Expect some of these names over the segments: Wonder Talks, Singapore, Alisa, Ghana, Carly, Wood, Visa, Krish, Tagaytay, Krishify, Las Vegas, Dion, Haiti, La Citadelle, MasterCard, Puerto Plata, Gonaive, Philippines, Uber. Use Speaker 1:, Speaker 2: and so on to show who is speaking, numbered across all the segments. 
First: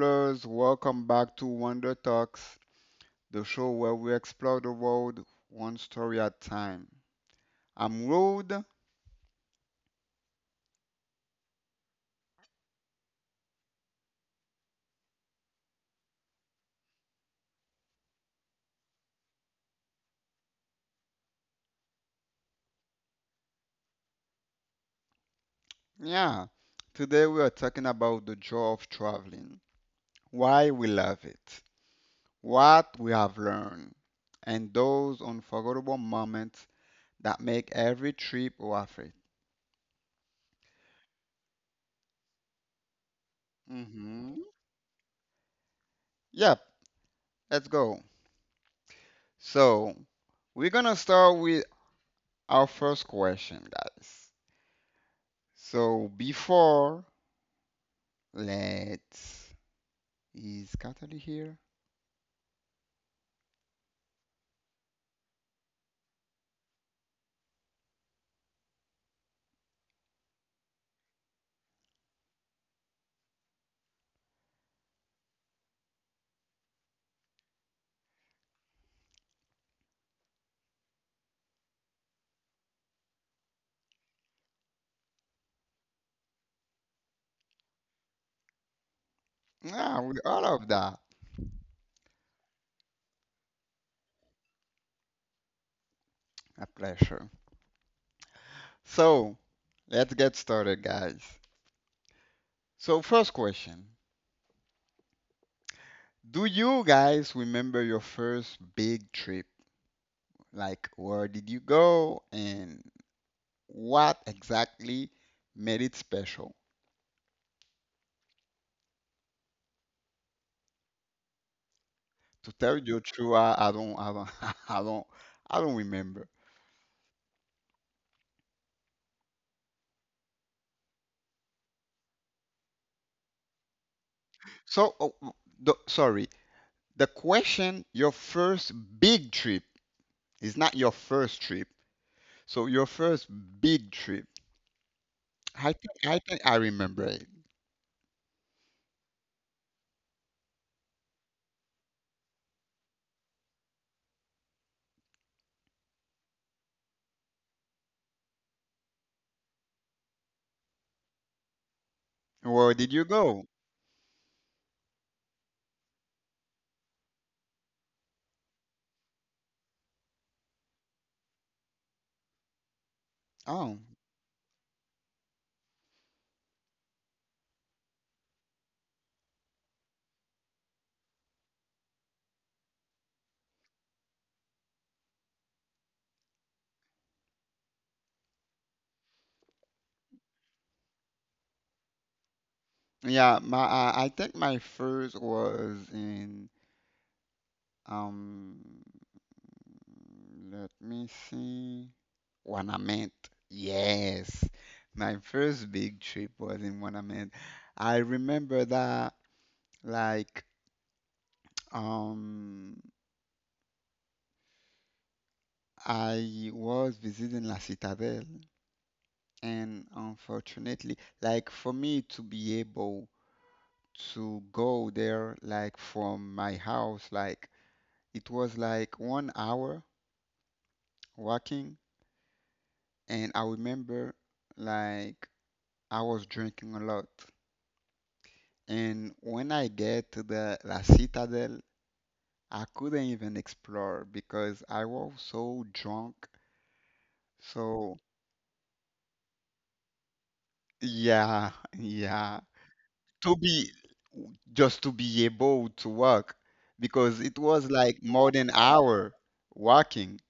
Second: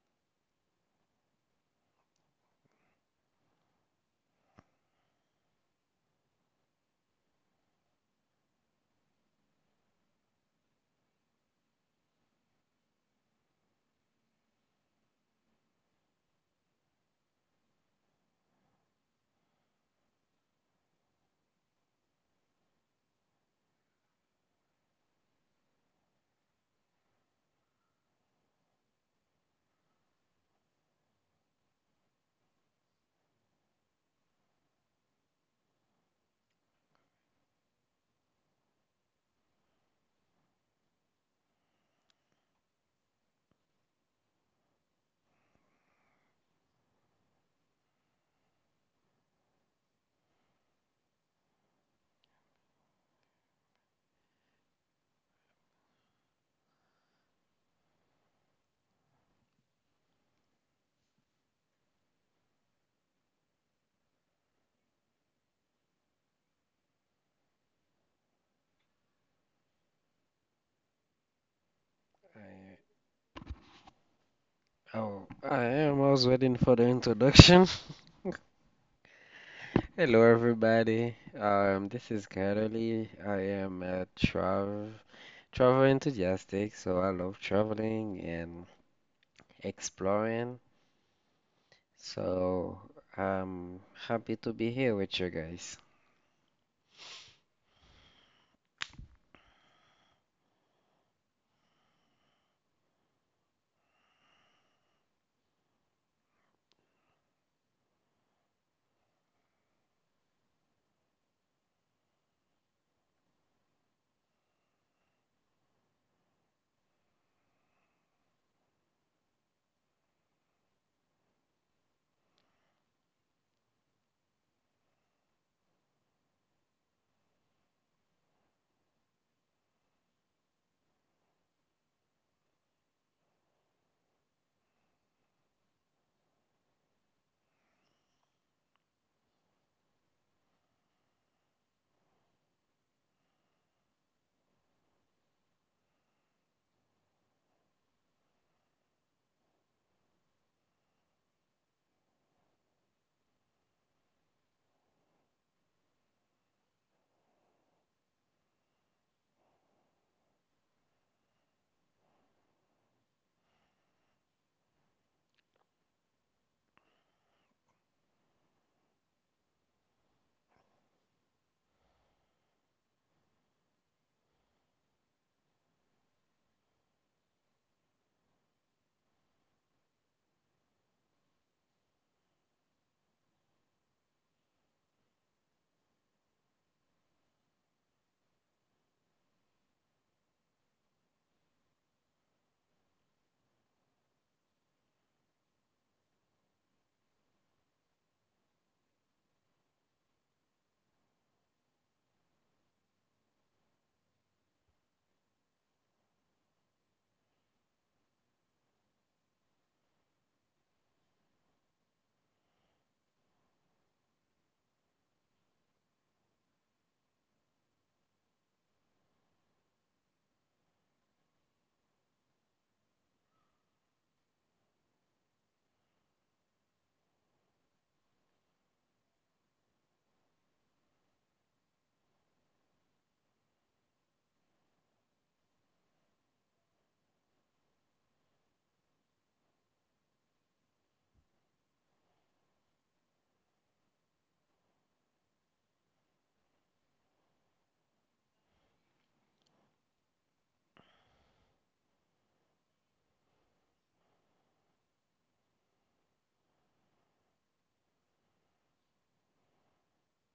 Speaker 1: travelers, welcome back to Wonder Talks, the show where we explore the world one story at a time. I'm Rode. Yeah, today we are talking about the joy of traveling, why we love it, what we have learned, and those unforgettable moments that make every trip worth it. Hmm. Yep, let's go. So, we're gonna start with our first question, guys. So, before Let's. Is Katari here?
Speaker 2: I, oh, I am. I was waiting for the introduction. Hello, everybody. This is Carly. I am a travel enthusiastic, so I love traveling and
Speaker 1: Ah, with all
Speaker 2: exploring.
Speaker 1: of that.
Speaker 2: So I'm happy to be here with you guys.
Speaker 1: A pleasure. So, let's get started, guys. So, first question: do you guys remember your first big trip? Like, where did you go, and what exactly made it special? To tell you true, I don't, I don't, I don't remember. So, the, sorry, the question, your first big trip, is not your first trip. So your first big trip, I think I remember it. Where did you go? Oh, yeah, my I think my first was in um. Let me see. Wanament. Yes, my first big trip was in Wanament. I remember that, like, um I was visiting La Citadelle, and unfortunately, like, for me to be able to go there, like, from my house, like, it was like 1 hour walking. And I remember, like, I was drinking a lot, and when I get to the La Citadel, I couldn't even explore because I was so drunk. So yeah. Yeah, to be, just to be able to walk because it was like more than hour walking.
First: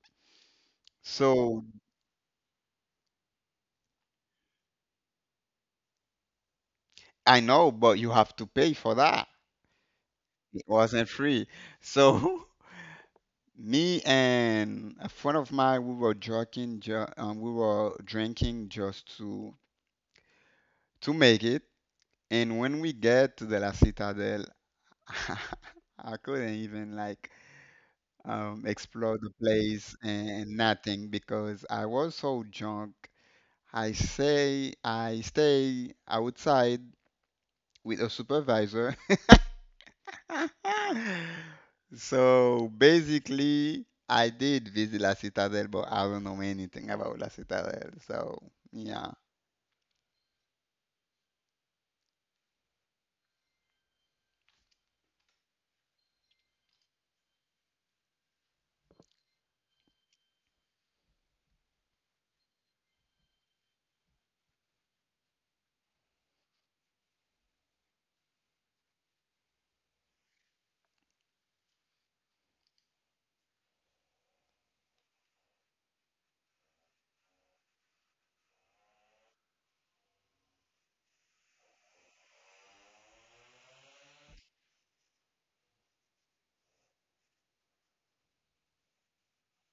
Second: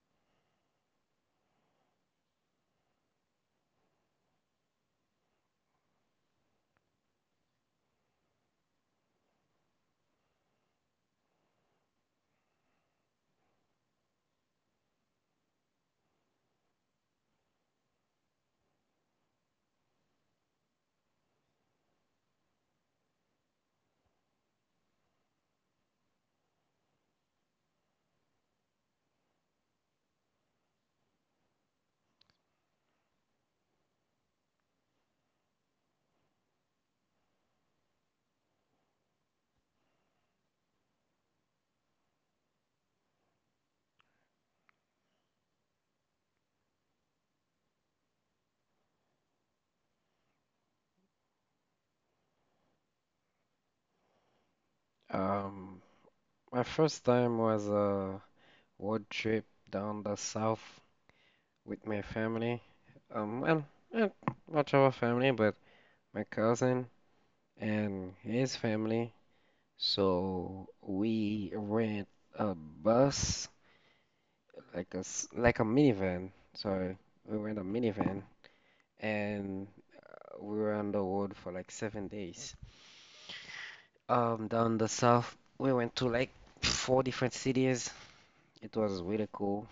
Speaker 1: So I know, but you have to pay for that. It wasn't free. So me and a friend of mine, we were joking, we were drinking just to make it. And when we get to the La Citadel, I couldn't even like, explore the place and nothing because I was so drunk. I say I stay outside with a supervisor. So basically, I did visit La Citadel, but I don't know anything about La Citadel. So yeah,
Speaker 2: Um, my first time was a road trip down the south with my family. Well, not much of a family, but my cousin and his family. So we rent a bus, like like a minivan. Sorry, we rent a minivan, and we were on the road for like 7 days. Down the south, we went to like four different cities. It was really cool.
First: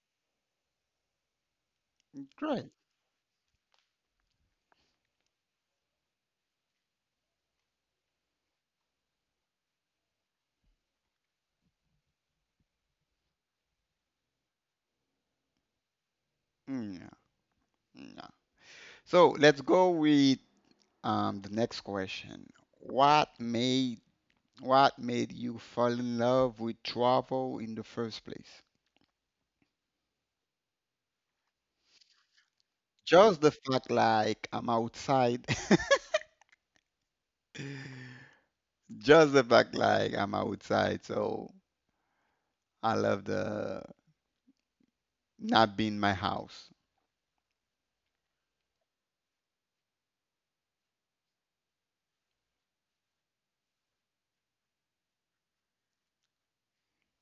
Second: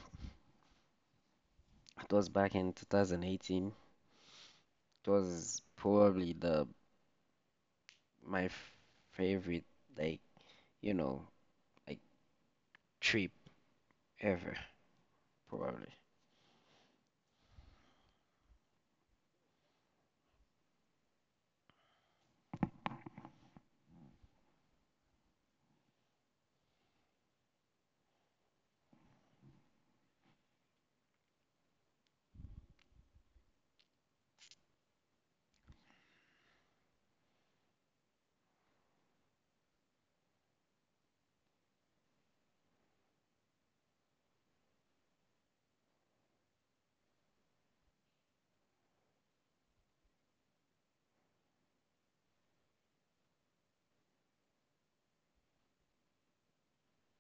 Speaker 2: It was back
Speaker 1: great.
Speaker 2: in 2018. It was probably the my f- favorite, like you know, like trip ever, probably.
Speaker 1: Yeah, yeah. So let's go with, the next question. What made what made you fall in love with travel in the first place? Just the fact like I'm outside. Just the fact like I'm outside, so I love the not being my house.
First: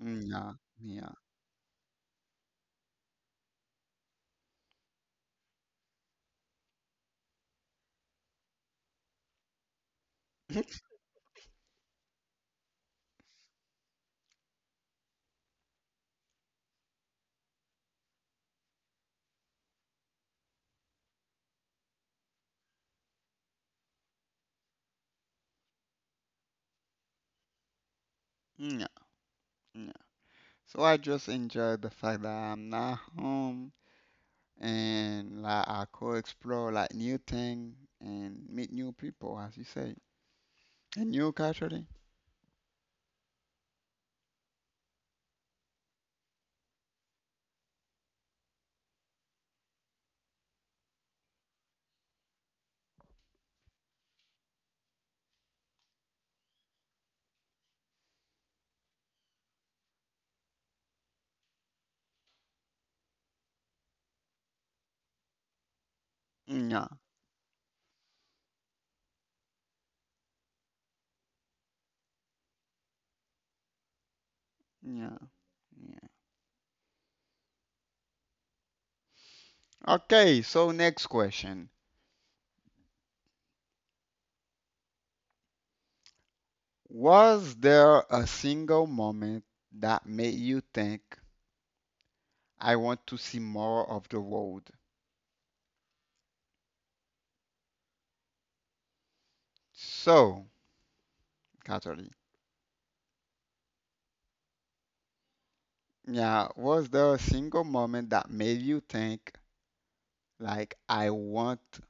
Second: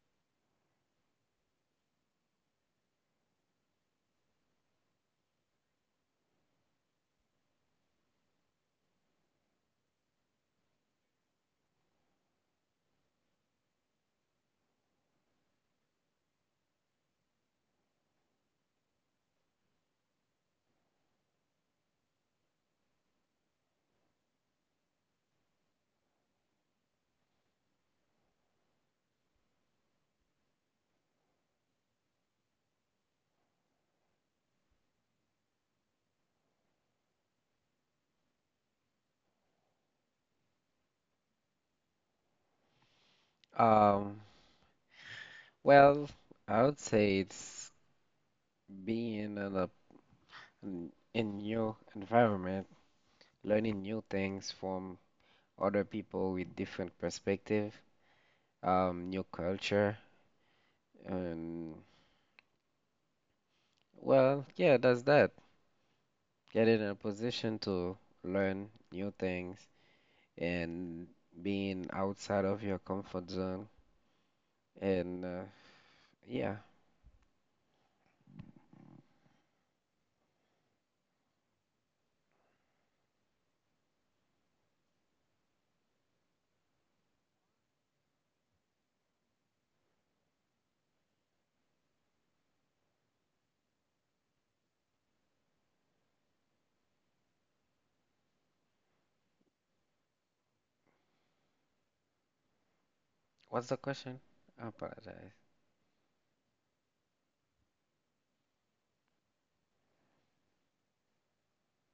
Speaker 1: Yeah, yeah, yeah, yeah. So I just enjoy the fact that I'm not home, and like I could explore like new thing, and meet new people, as you say, and new culture. Thing.
Speaker 2: Um, well, I would say it's. Being in a in new environment, learning new things from other people with different perspective, new culture, and well, yeah, that's that. Getting in a
Speaker 1: Yeah,
Speaker 2: position to learn new things and being outside of your comfort zone. And
Speaker 1: yeah, yeah.
Speaker 2: yeah,
Speaker 1: Okay, so next question. Was there a single moment that made you think I want to see more of the world? So, Catherine,
Speaker 2: what's the question? I apologize.
Speaker 1: yeah, was there a single moment that made you think like I want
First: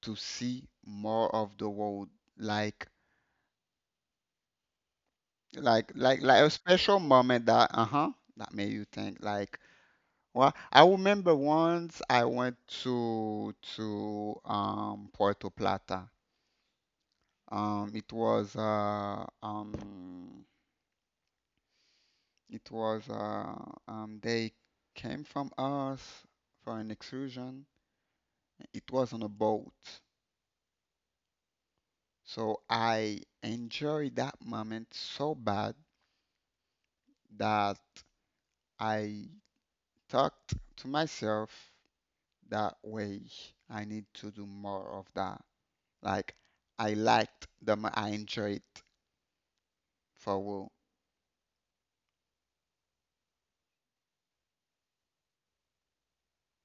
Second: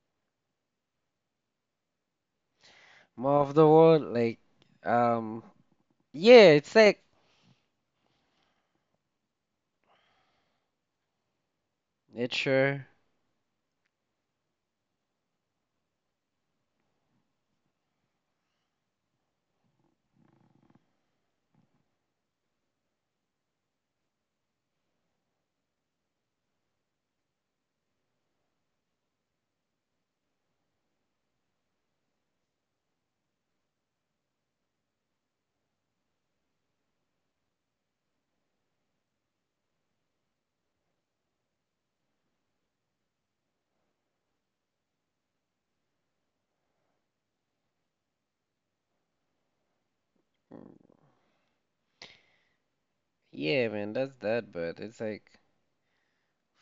Speaker 1: to see more of the world. Like
Speaker 2: More of the world, like, um,
Speaker 1: like like a
Speaker 2: yeah, it's
Speaker 1: special
Speaker 2: like
Speaker 1: moment that uh-huh that made you think like, well, I remember once I went
Speaker 2: nature.
Speaker 1: to Puerto Plata. Um it was uh um it was they came from us for an excursion. It was on a boat. So I enjoyed that moment so bad that I talked to myself that way. I need to do more of that. Like I liked the more I enjoyed for work.
Speaker 2: Yeah, man, that's that, but it's like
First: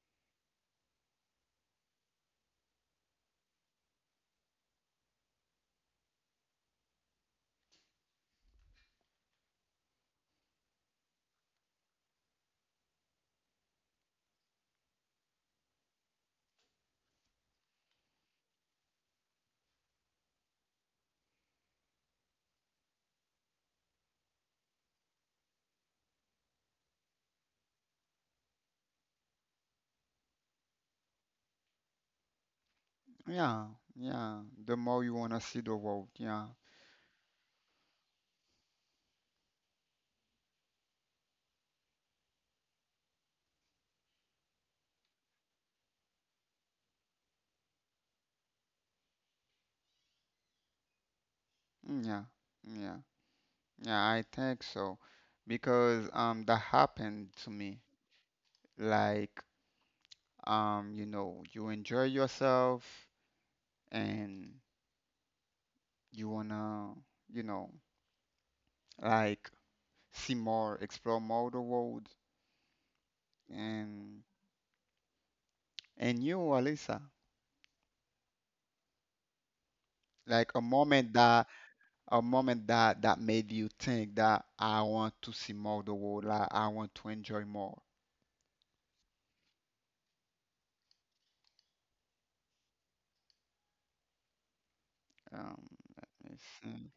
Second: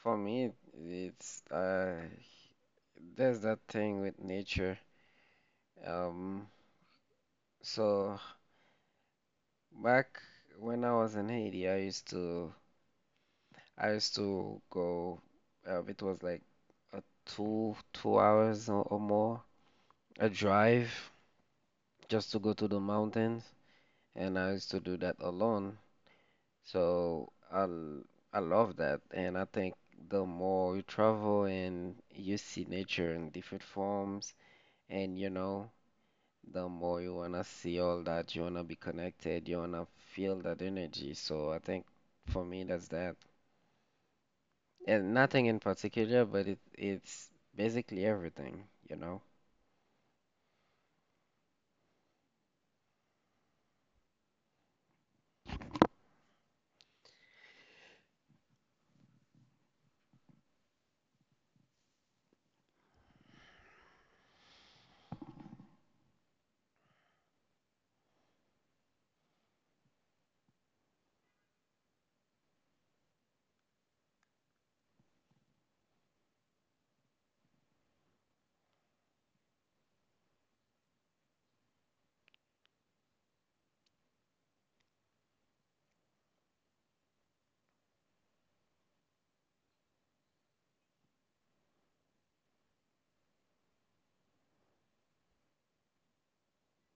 Speaker 2: for me, it's there's that thing with nature. Um, so back when I was in Haiti, I used to go. It was like a two hours or more a drive just to go to the mountains, and I used to do that alone. So I l- I love that, and I think the more you travel and you see nature in different
Speaker 1: Yeah,
Speaker 2: forms,
Speaker 1: yeah. The more you
Speaker 2: and you
Speaker 1: wanna see
Speaker 2: know,
Speaker 1: the world, yeah.
Speaker 2: the more you wanna see all that, you wanna be connected, you wanna feel that energy. So I think for me that's that, and nothing in particular, but it's basically everything, you know.
Speaker 1: Yeah, yeah, yeah. I think so because that happened to me. Like, you know, you enjoy yourself, and you wanna, you know, like, see more, explore more the world. And And you, Alisa, like a moment that made you think that I want to see more of the world, like I want to enjoy more. Um, let me see.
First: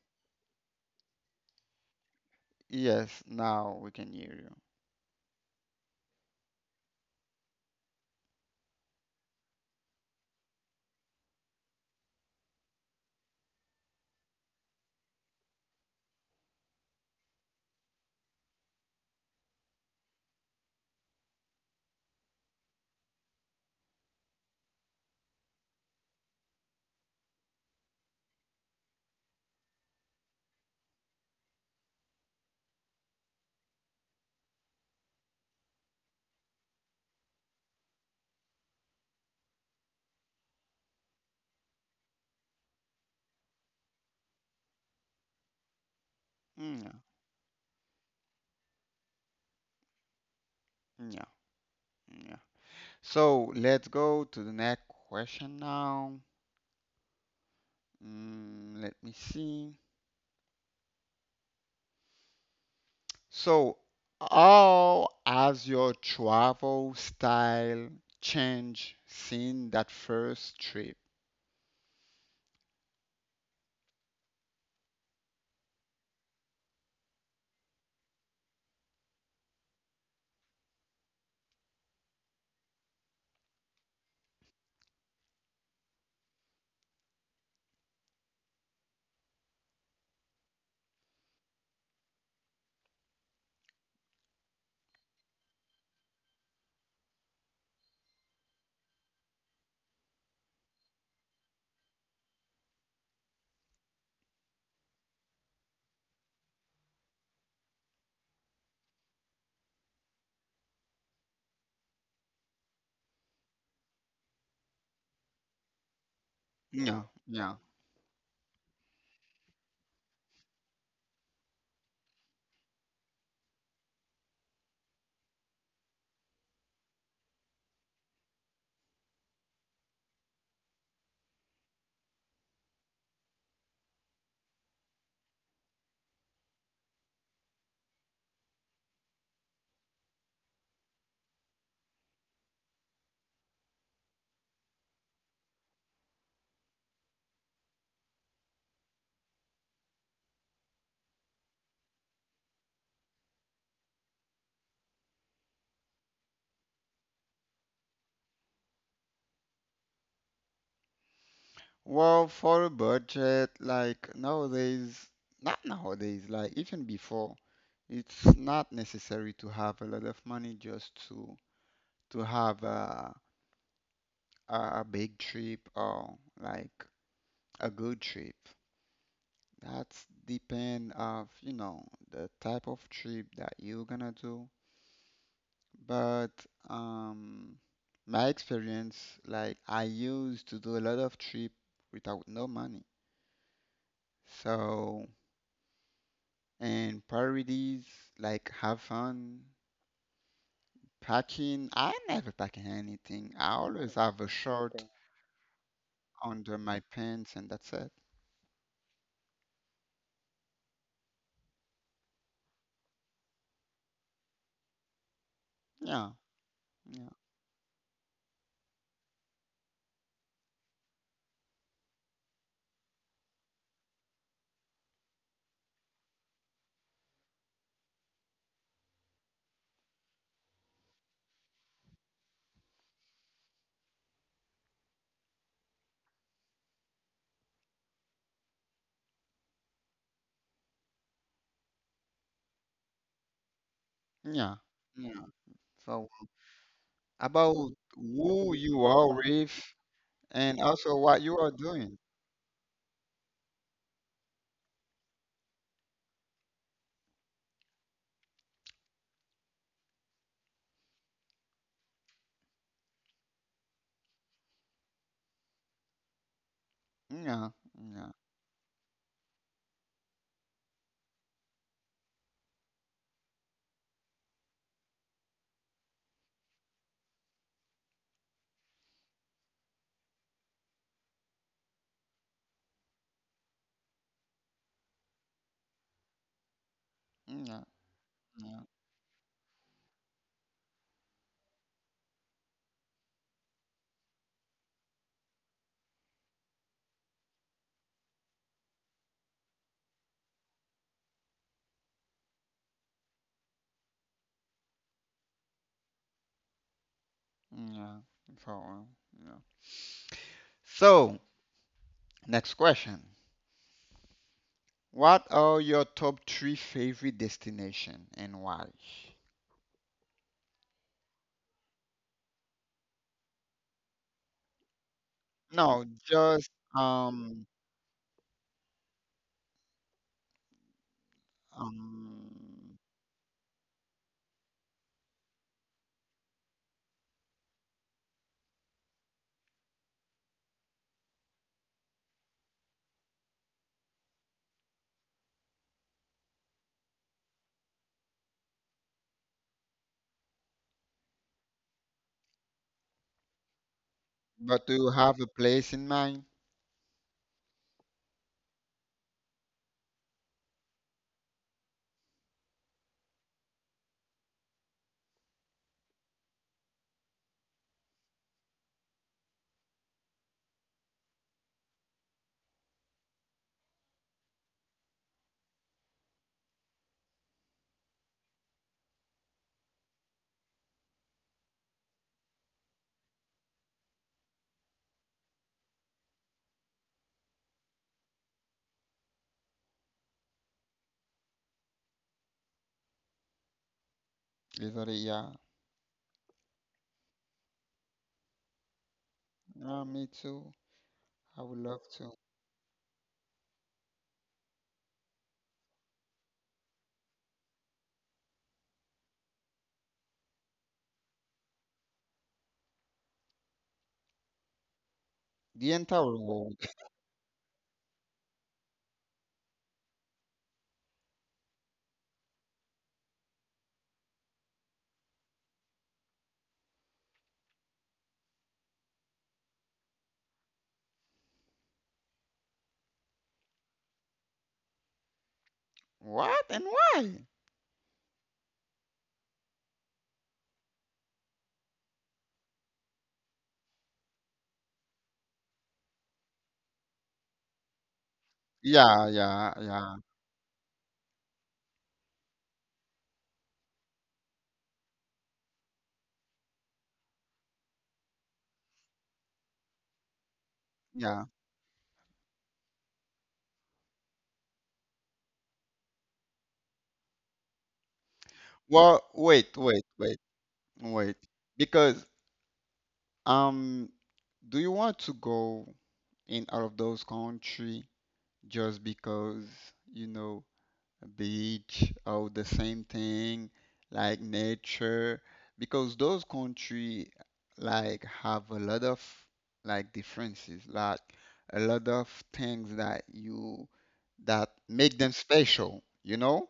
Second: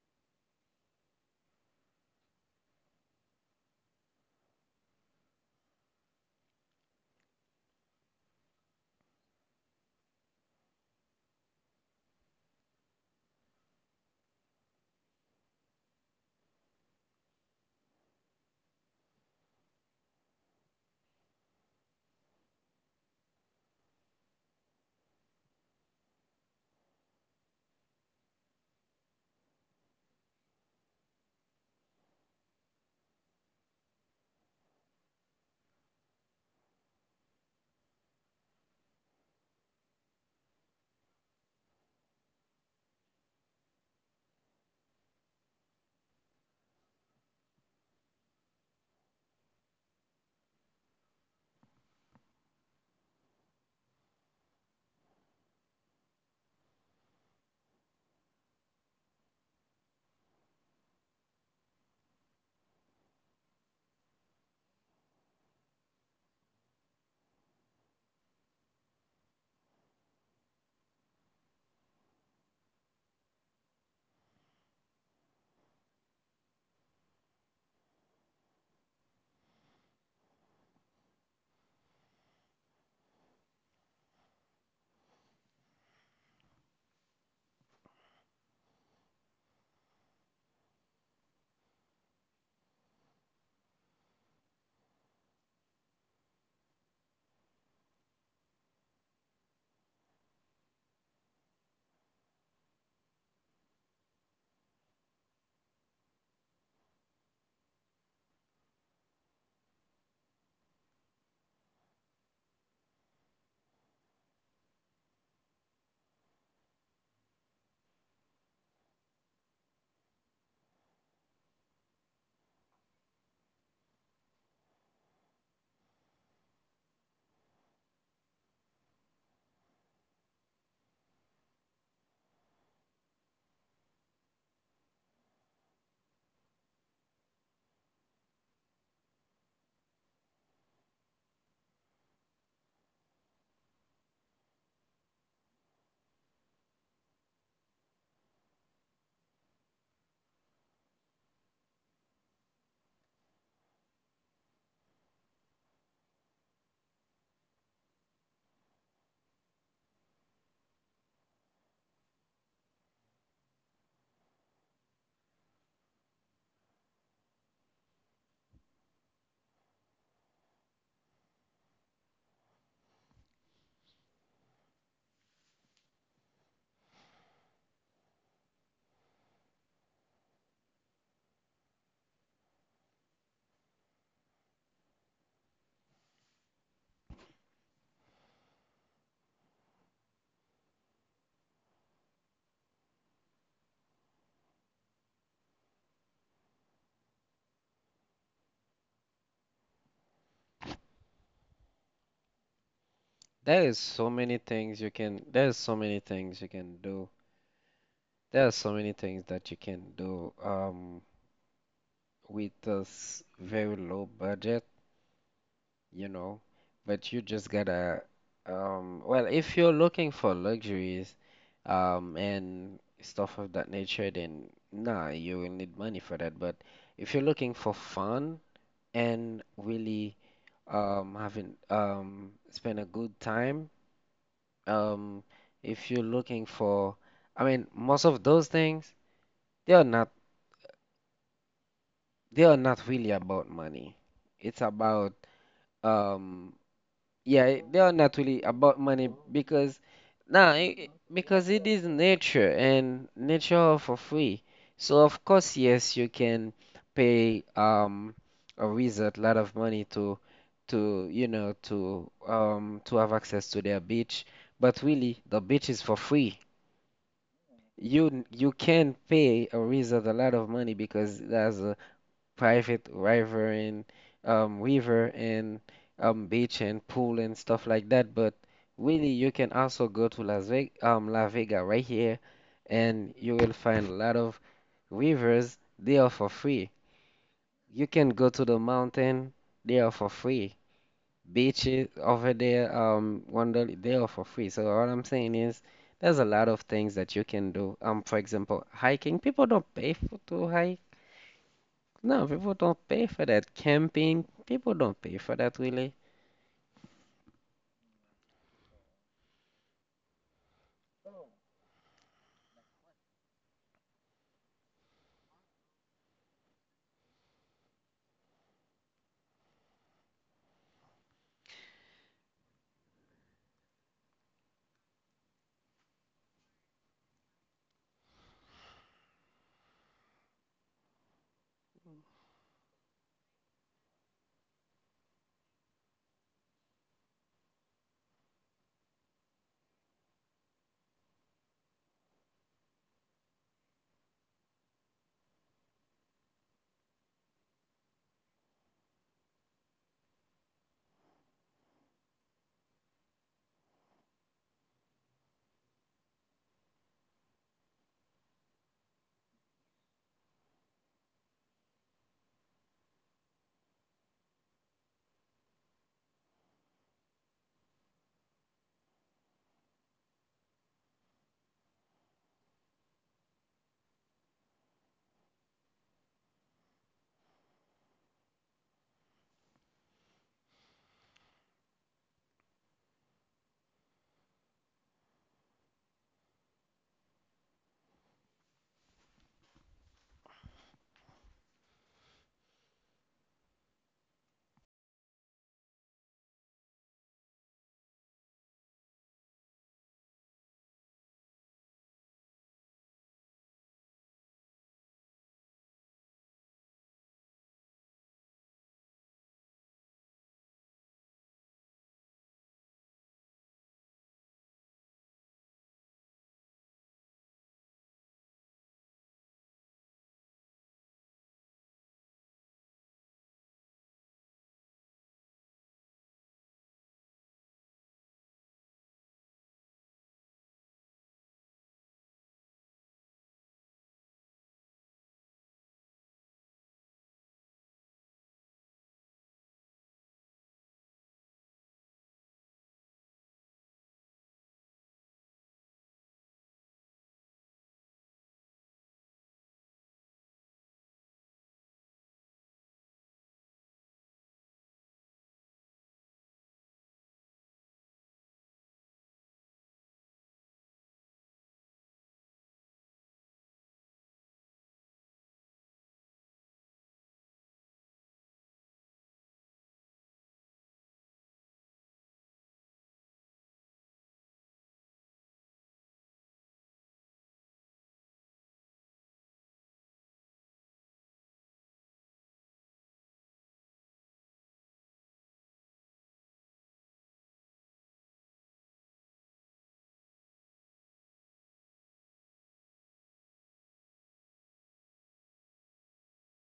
Speaker 1: Yes, now we can hear you. Yeah, yeah, yeah. So let's go to the next question now. Let me see. So, how has your travel style changed since that first trip? Yeah, yeah. Well, for a budget, like nowadays, not nowadays, like even before, it's not necessary to have a lot of money just to have a a big trip or like a good trip. That's depend of, you know, the type of trip that you're gonna do. But um my experience, like I used to do a lot of trip without no money. So and priorities like have fun, packing. I never pack anything. I
Speaker 2: There is
Speaker 1: always
Speaker 2: so
Speaker 1: have a
Speaker 2: many
Speaker 1: shirt.
Speaker 2: things
Speaker 1: Nothing.
Speaker 2: you can. There's so many things you
Speaker 1: Under
Speaker 2: can
Speaker 1: my
Speaker 2: do.
Speaker 1: pants, and that's it.
Speaker 2: There are so many things that you can do. With this very low budget, you
Speaker 1: Yeah,
Speaker 2: know,
Speaker 1: yeah,
Speaker 2: but you just gotta, well, if you're looking for luxuries, and stuff of that nature, then nah, you will need money for that. But if you're looking for fun and really, having spend a good time, um, if you're looking for, I mean, most of those things, they are not, they are not really about money.
Speaker 1: yeah,
Speaker 2: It's about
Speaker 1: yeah. So
Speaker 2: um
Speaker 1: about
Speaker 2: Yeah, they are not really
Speaker 1: who
Speaker 2: about
Speaker 1: you
Speaker 2: money
Speaker 1: are with,
Speaker 2: because now
Speaker 1: and also what you
Speaker 2: because
Speaker 1: are
Speaker 2: it is
Speaker 1: doing.
Speaker 2: nature and nature are for free. So of course, yes, you can pay a wizard a lot of money to you know to have access to their beach, but really the beach is for free.
Speaker 1: Yeah, yeah,
Speaker 2: You can pay a wizard a lot of money because that's private river and um, river and beach and pool and stuff like that. But really, you can also go to Las Vegas, La Vega right here, and you will find a lot of rivers. They are for free.
Speaker 1: yeah,
Speaker 2: You can go to the
Speaker 1: yeah,
Speaker 2: mountain. They are for free. Beaches over there, wonder they are for free. So all I'm saying is, there's a lot of things that you can do. For example, hiking. People don't pay for to hike no, people don't pay for that. Camping, people don't pay for that really.
Speaker 1: yeah. So, yeah. So, next question. What are your top three favorite destination, and why? No, just um um but do you have a place in mind? Literally, yeah. Yeah, me too. I would love to. The entire world. What and why? Yeah, yeah, yeah, yeah. Well, wait, wait, wait, wait. Because, um do you want to go in out of those country just because, you know, beach or the same thing like nature, because those country like have a lot of like differences, like a lot of things that you, that make them special, you know.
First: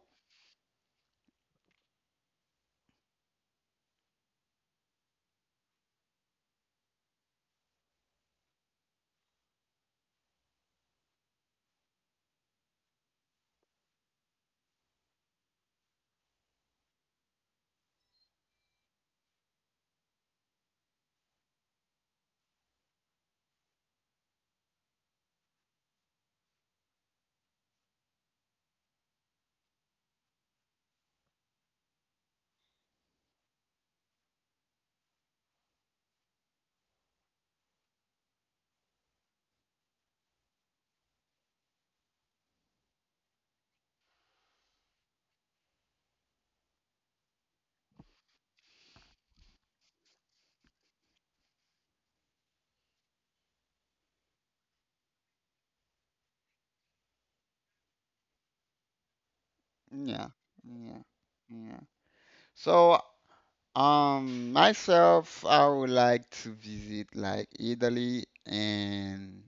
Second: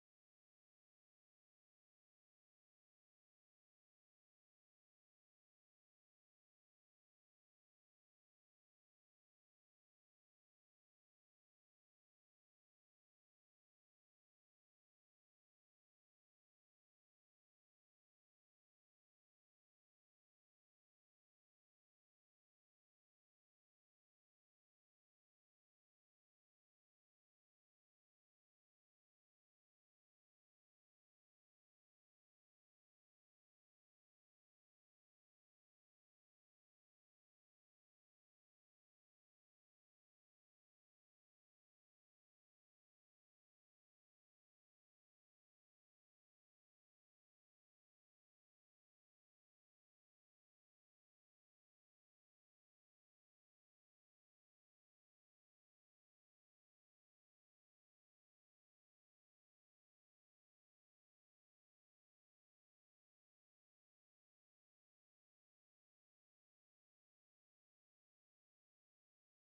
Speaker 1: Yeah, yeah, yeah. So myself, I would like to visit like Italy, and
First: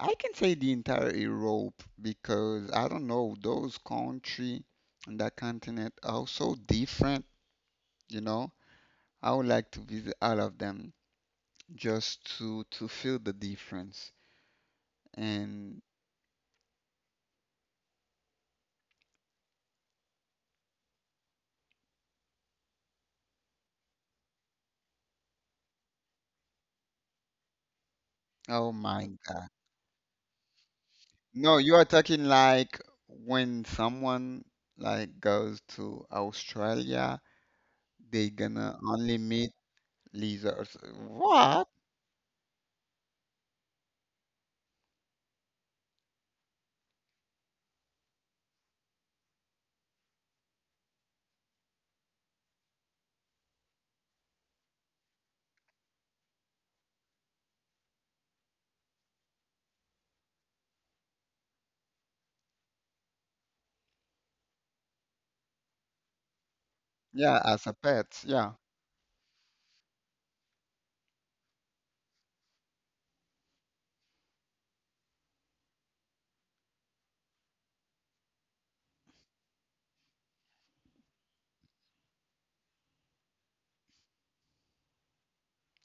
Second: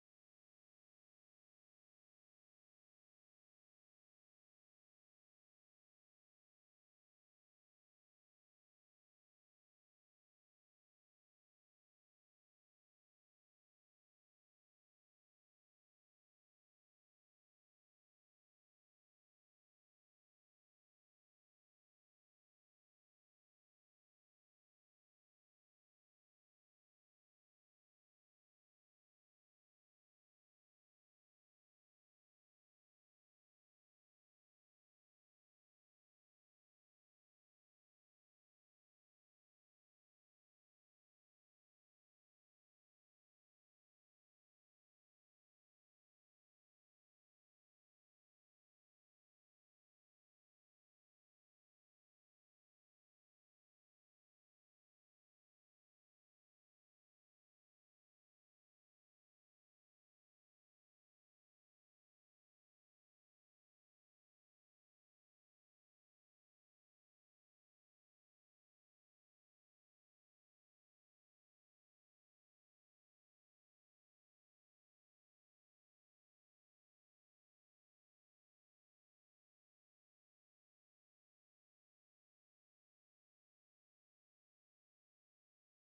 Speaker 1: I can say the entire Europe because I don't know those country, and that continent are so different, you know. I would like to visit all of them just to feel the difference. And oh my God. No, you are talking like when someone like goes to Australia, they gonna only meet lizards. What? Yeah, as a pet, yeah.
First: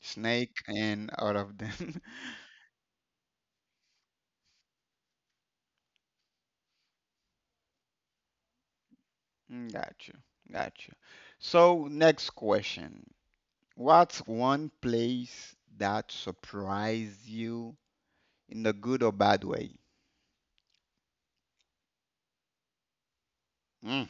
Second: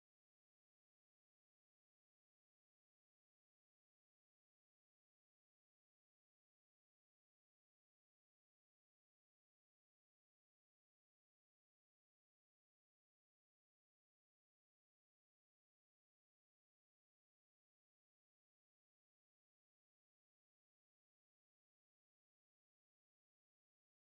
Speaker 1: Snake and all of them. Got you. Got you. So, next question. What's one place that surprised you in a good or bad way? Mm.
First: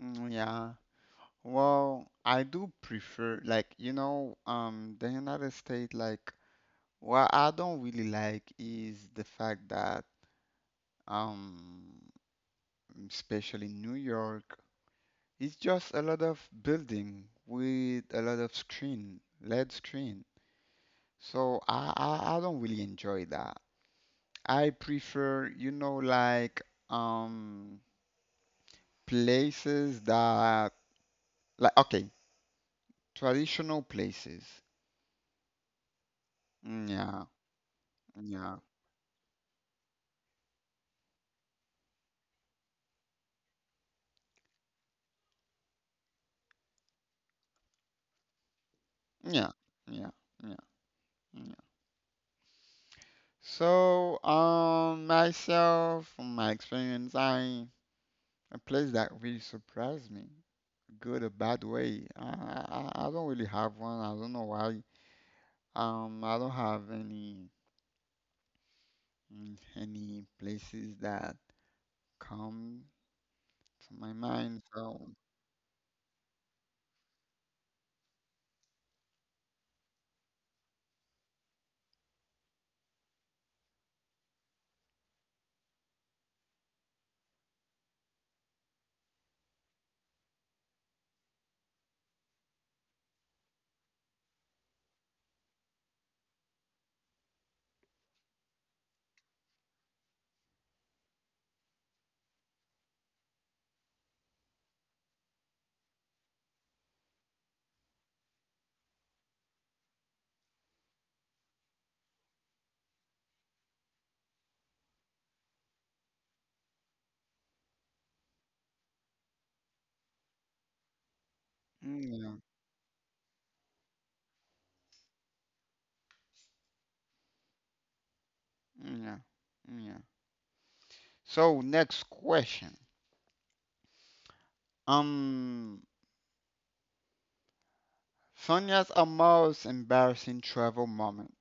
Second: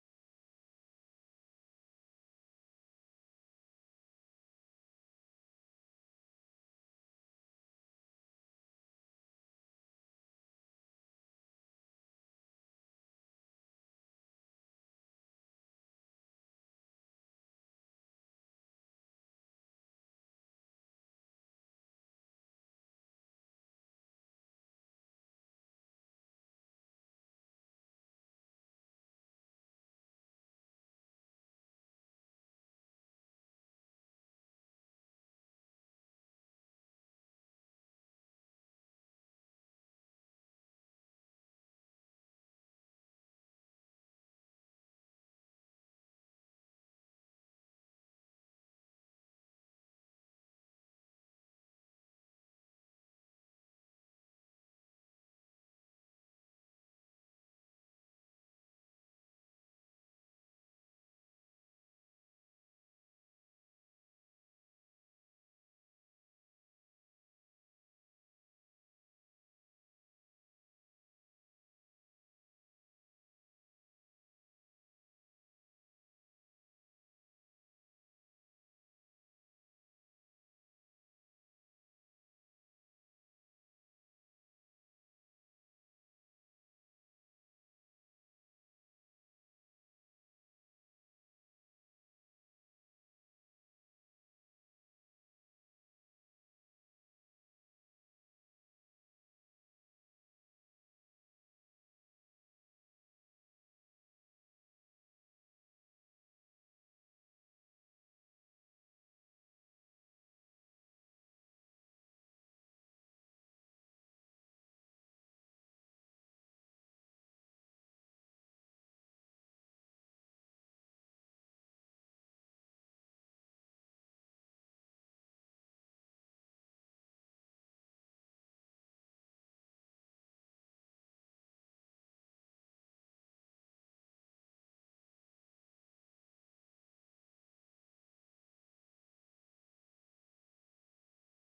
Speaker 1: Yeah. Well, I do prefer, like, you know, the United States. Like, what I don't really like is the fact that, um especially New York, it's just a lot of building with a lot of screen, LED screen. So I don't really enjoy that. I prefer, you know, like, um places that, like, okay, traditional places. Yeah, yeah, yeah, yeah, yeah, yeah. So myself, from my experience, I a place that really surprised me, good or bad way. I don't really have one. I don't know why. I don't have any any places that come to my mind. So, yeah, yeah, yeah. So, next question. Um, Sonia's a most embarrassing travel moment.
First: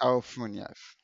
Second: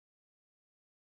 Speaker 1: Oh, Funyas.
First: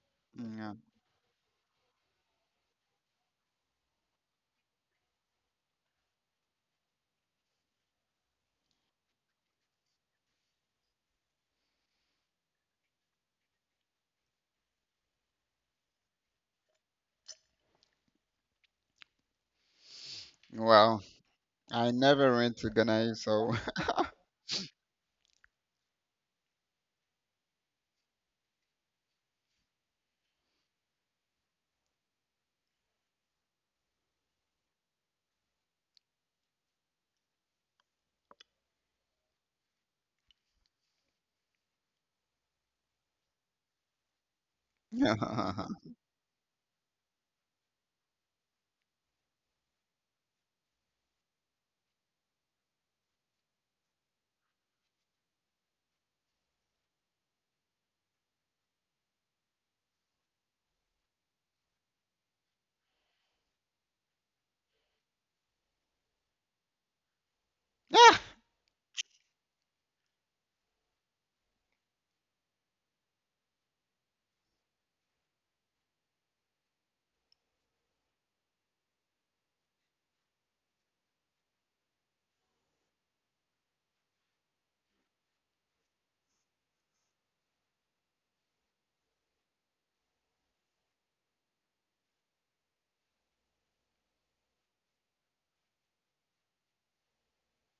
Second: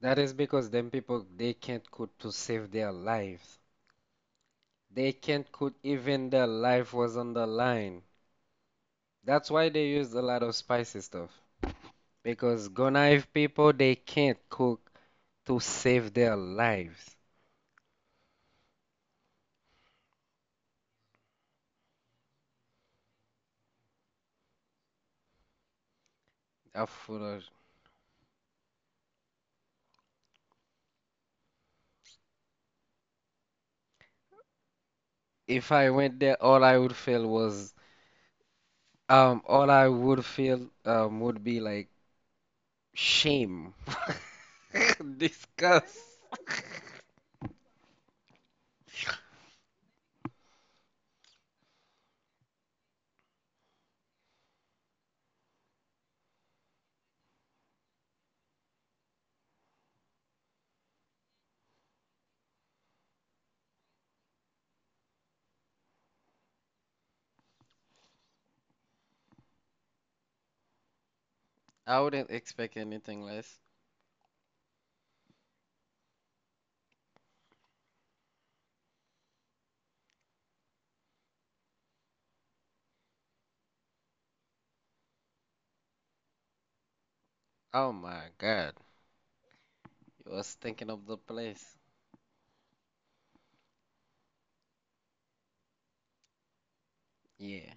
Speaker 2: That is because
Speaker 1: Yeah.
Speaker 2: them people they can't cook to save their lives. They can't cook even their life was on the line. That's why they use a lot of spicy stuff. Because Gonaive people they can't cook to save their lives.
Speaker 1: Well, I never went to Ghana, so
Speaker 2: Are full If I went there, all I would feel would be like shame,
Speaker 1: yeah, ah!
Speaker 2: disgust. I wouldn't expect anything less. Oh my God. You was thinking of the place. Yeah.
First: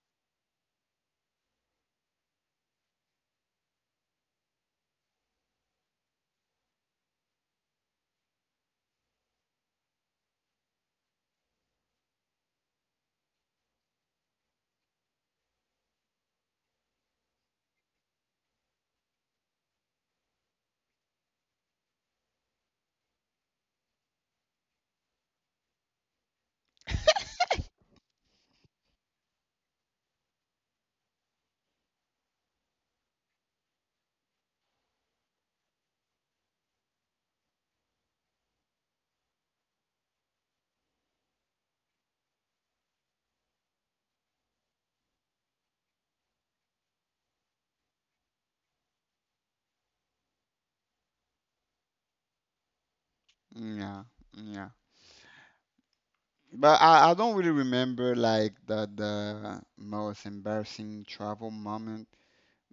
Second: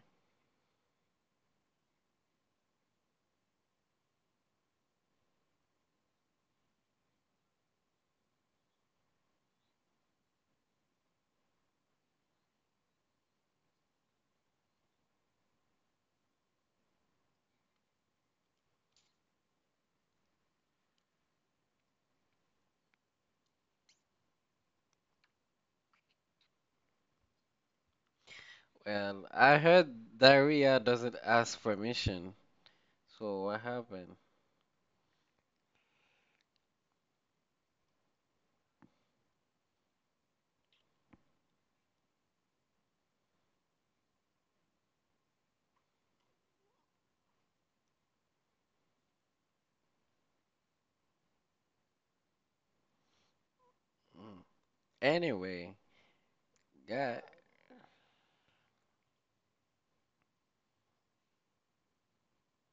Speaker 2: Well, I heard diarrhea doesn't ask permission. So what happened?
Speaker 1: Yeah,
Speaker 2: Mm.
Speaker 1: yeah.
Speaker 2: Anyway,
Speaker 1: But I
Speaker 2: yeah.
Speaker 1: don't really remember like the most embarrassing travel moment.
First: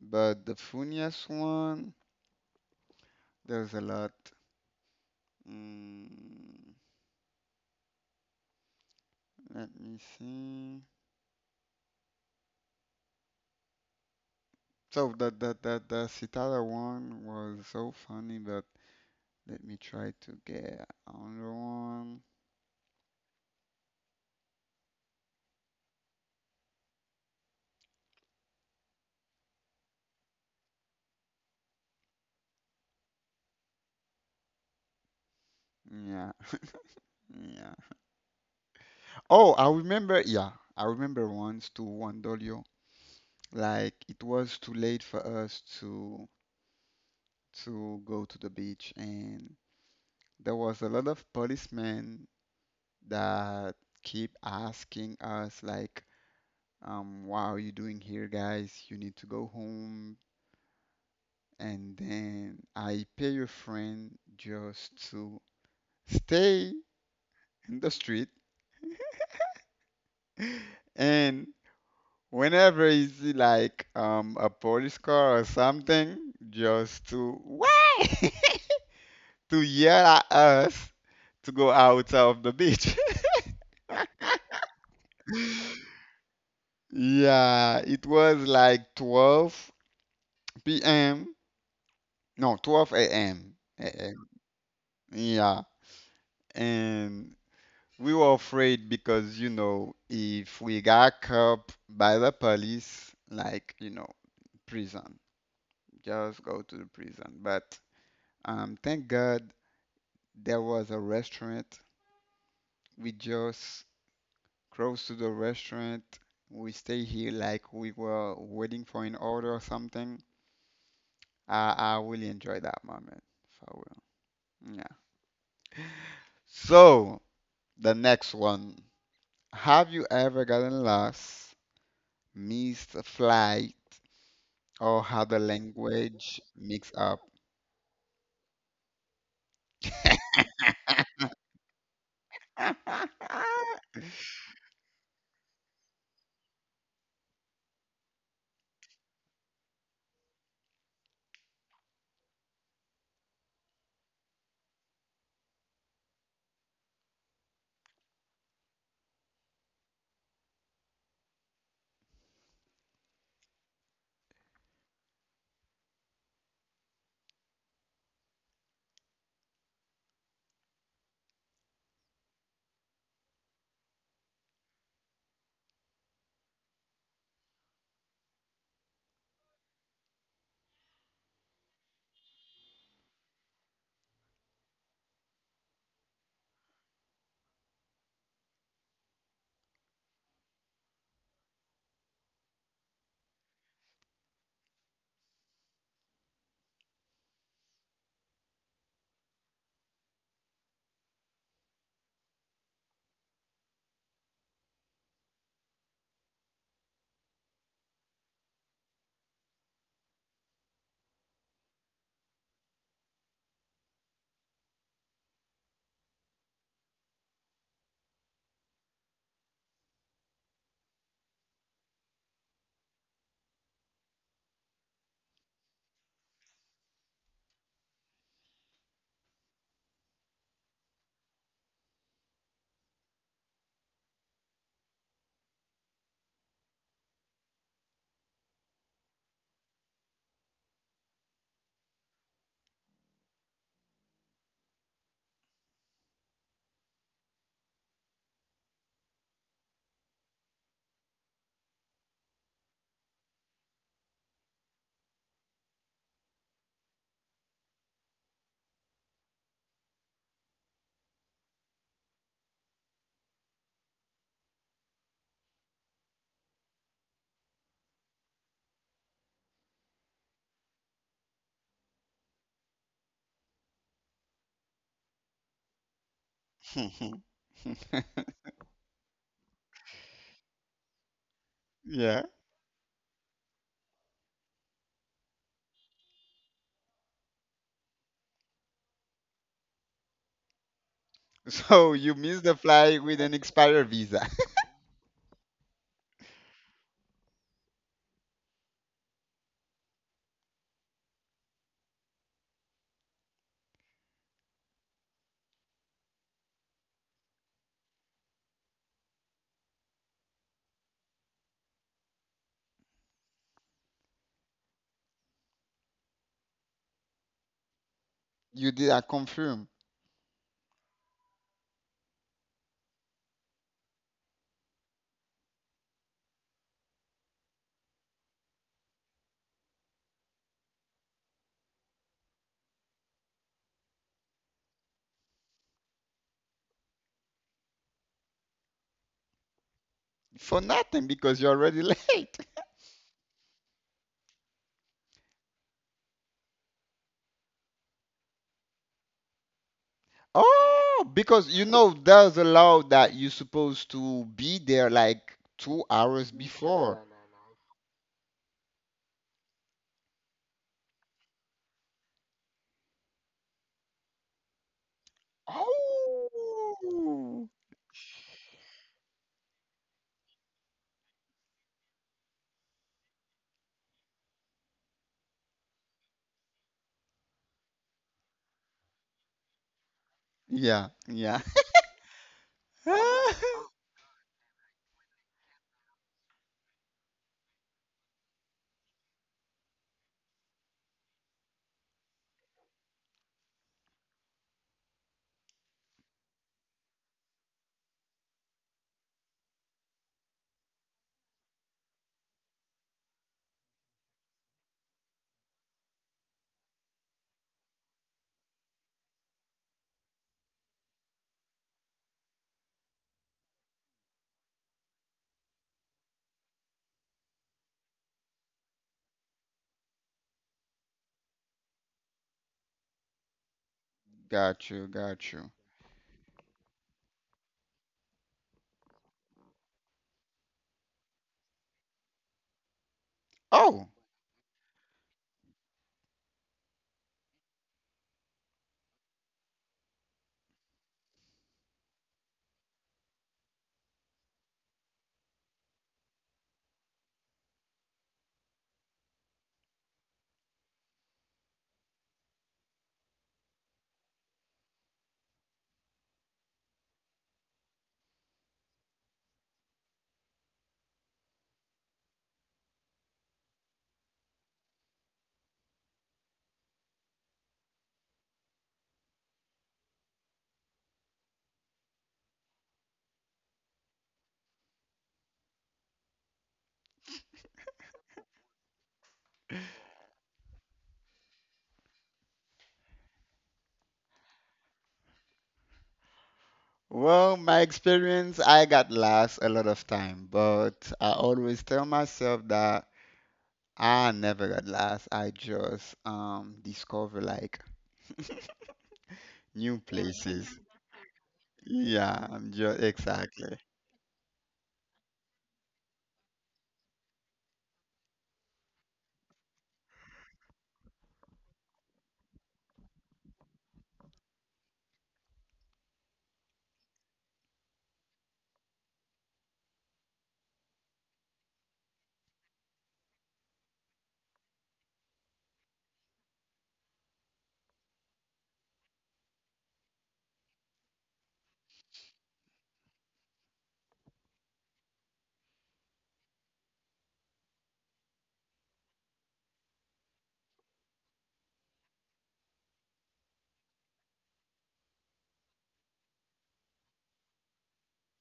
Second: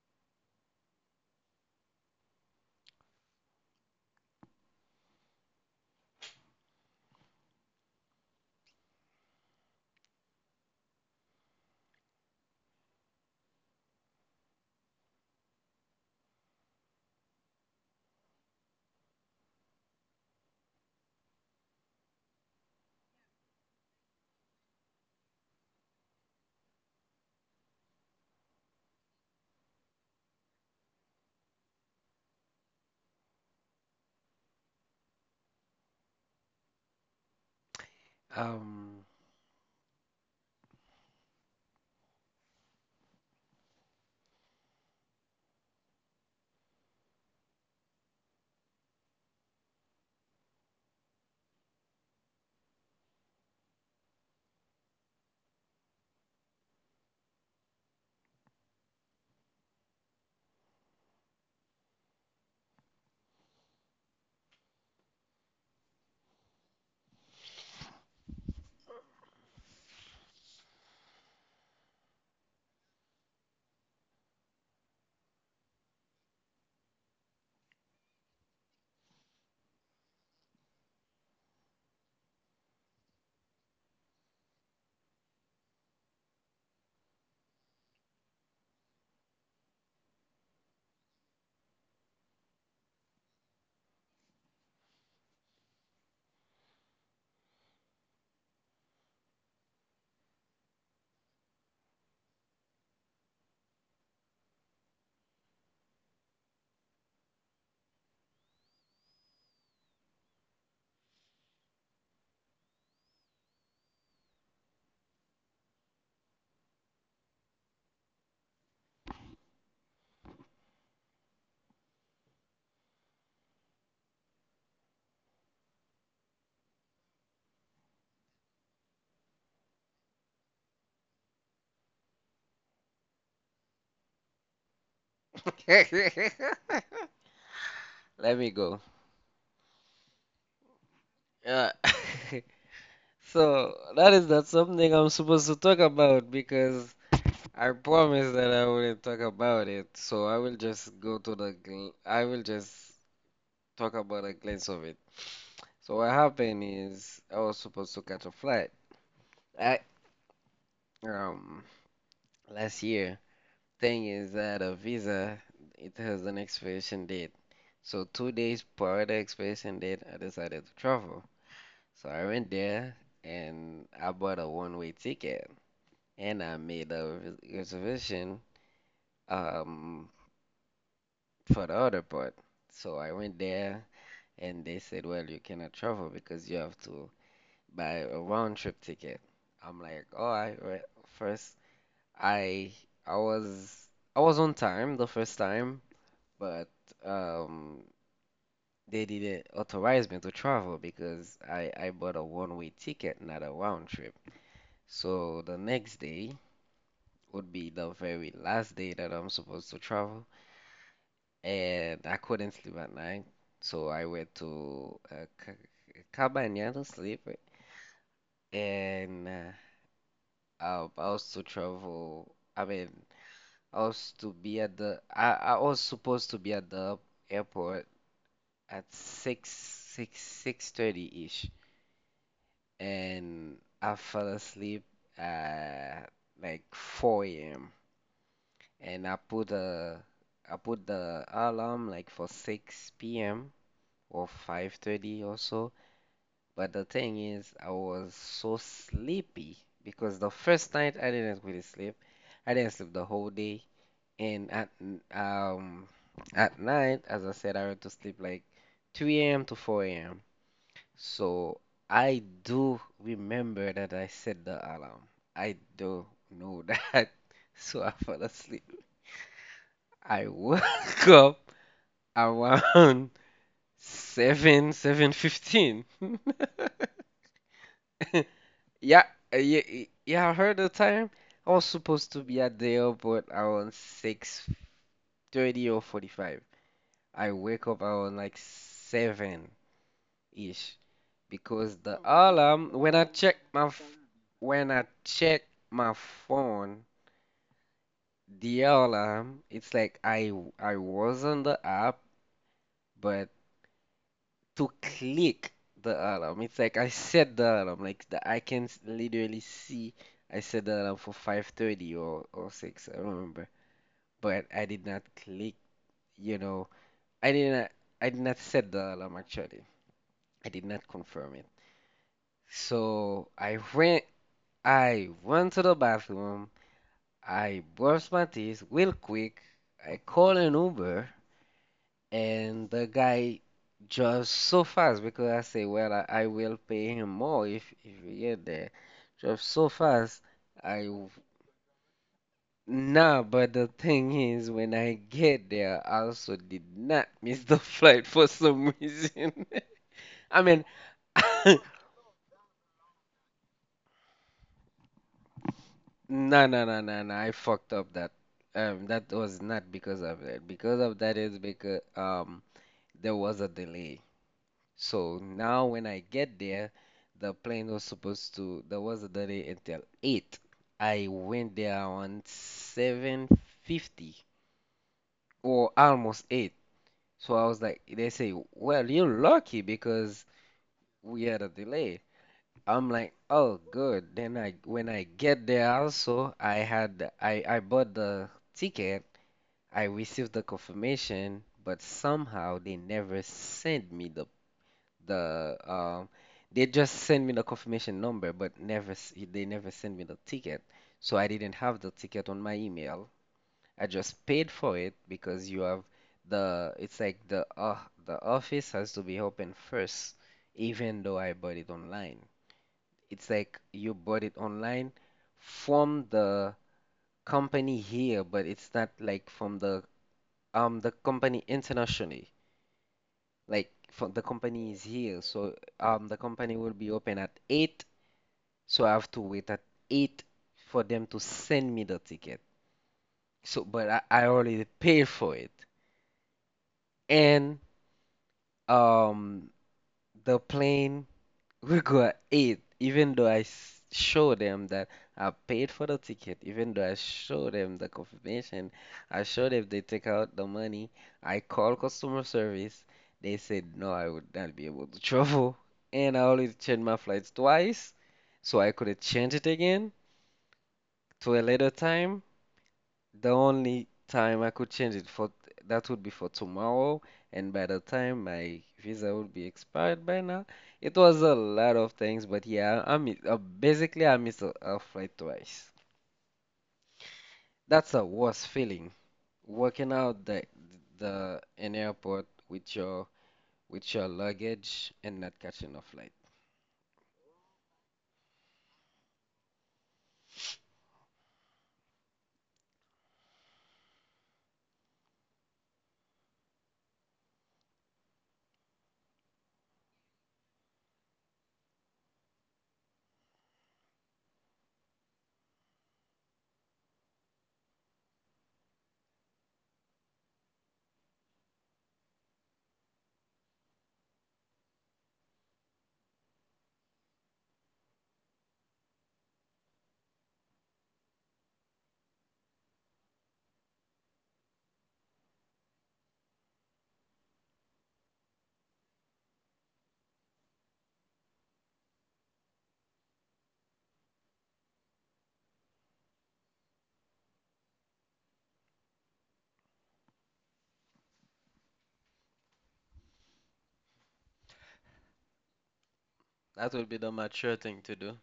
Speaker 1: But the Funyas one, there's a lot. Mm. Let me see. So that the Citadel one was so funny, but let me try to get another one. Yeah, yeah.
Speaker 2: Um.
Speaker 1: Oh, I remember. Yeah, I remember once to Wandolio. Like it was too late for us to go to the beach, and there was a lot of policemen that keep asking us like, what are you doing here, guys? You need to go home. And then I pay your friend just to stay in the street. And whenever is like, a police car or something, just to wait to yell at us to go out of the beach. Yeah, it was like 12 p.m. No, 12 a.m. a.m. Yeah. And we were afraid because, you know, if we got caught by the police, like, you know, prison, just go to the prison. But, thank God there was a restaurant. We just close to the restaurant. We stay here like we were waiting for an order or something. I really enjoyed that moment, for real. Yeah. So, the next one. Have you ever gotten lost, missed a flight, oh, how the
Speaker 2: Let
Speaker 1: language mix up.
Speaker 2: me go. Yeah. So that is not something I'm supposed to talk about because I promised that I wouldn't talk about it. So I will just go I will just talk about a glimpse of it. So what happened is I was supposed to catch a flight. I um last year. Thing is that a visa it has an expiration date. So 2 days prior to the expiration date, I decided to travel. So I went there and I bought a one-way ticket and I made a reservation um for the other part. So I went there and they said, well, you cannot travel because you have to buy a round trip ticket. I'm like, all right, right. First, I I was I was on time the first time, but um they didn't authorize me to travel because I bought a one-way ticket, not a round trip. So the next day would be the very last day that I'm supposed to travel, and I couldn't sleep at night, so I went to Cabana to sleep, and Um, I was to travel. I mean, I was supposed to be at the airport at six thirty ish, and I fell asleep at like four a.m. And I put the alarm like for six p.m. or 5:30 or so. But the thing is, I was so sleepy because the first night I didn't really sleep. I didn't sleep the whole day. And at night, as I said, I went to sleep like 3 a.m. to 4 a.m. So I do remember that I set the alarm. I do know that. So I fell asleep. I woke up around 7, 7:15. Yeah, yeah, I heard the time. I was supposed to
Speaker 1: Yeah.
Speaker 2: be at the airport around 6:30 or 45. I wake up around like 7-ish because
Speaker 1: So
Speaker 2: the
Speaker 1: you missed the
Speaker 2: alarm when I
Speaker 1: flight with
Speaker 2: check
Speaker 1: an
Speaker 2: my
Speaker 1: expired
Speaker 2: f-
Speaker 1: visa.
Speaker 2: when I check my phone, the alarm, it's like I was on the app, but to click the alarm, it's like I set the alarm, I can literally see I set the alarm for 5:30 or 6, I don't remember, but I did not click, you know, I did not I did not set
Speaker 1: You did
Speaker 2: the
Speaker 1: a
Speaker 2: alarm actually.
Speaker 1: confirm
Speaker 2: I did not confirm So I went to the bathroom, I brushed my teeth real quick, I called an Uber and the guy just so fast because I say, well, I will pay him more if we get there. Just so fast,
Speaker 1: for
Speaker 2: I
Speaker 1: nothing
Speaker 2: w-
Speaker 1: because you're already late.
Speaker 2: nah, but the thing is when I get there, I also did not miss the flight for some reason. I mean
Speaker 1: Oh, because you know there's a law that you're supposed to be there like 2 hours
Speaker 2: No, no, no, no,
Speaker 1: before.
Speaker 2: no. I fucked up that. That was not because of that. Because of that is because there was a delay. So now when I get there, the
Speaker 1: Oh.
Speaker 2: plane was supposed to. There was a delay until eight. I went there on 7:50 or almost eight. So I was like, they say, well, you're lucky because
Speaker 1: Yeah,
Speaker 2: we had
Speaker 1: yeah.
Speaker 2: a delay. I'm like, oh, good. When I get there, also, I bought the ticket. I received the confirmation, but somehow they never sent me the um. They just sent me the confirmation number, but never s- they never sent me the ticket. So I didn't have the ticket on my email. I just paid for it because you have the. it's like the office has to be open first, even though I bought it online. It's like you bought it online from the company here, but it's not like from the company internationally. Like from the company
Speaker 1: Got
Speaker 2: is
Speaker 1: you,
Speaker 2: here,
Speaker 1: got you.
Speaker 2: so the company will be open at eight, so I have to wait at eight for them to send me the ticket. So, but
Speaker 1: Oh,
Speaker 2: I already paid for it, and um the plane. We go eat, even though show them that I paid for the ticket, even though I show them the confirmation, I show them they take out the money, I call customer service, they said no, I would not be able to travel, and I always change my flights twice, so I could have changed it again to a later time. The only time I could change it for that would be for tomorrow, and by the time my visa would be expired by now, it was a lot of things, but yeah, I miss, basically I missed a flight twice. That's a worst feeling. Working out the in airport with your luggage and not catching a flight.
Speaker 1: well, my experience, I got last a lot of time, but I always tell myself that I never got last. I just discover like new places. Yeah, I'm just exactly.
Speaker 2: That would be the mature thing to do.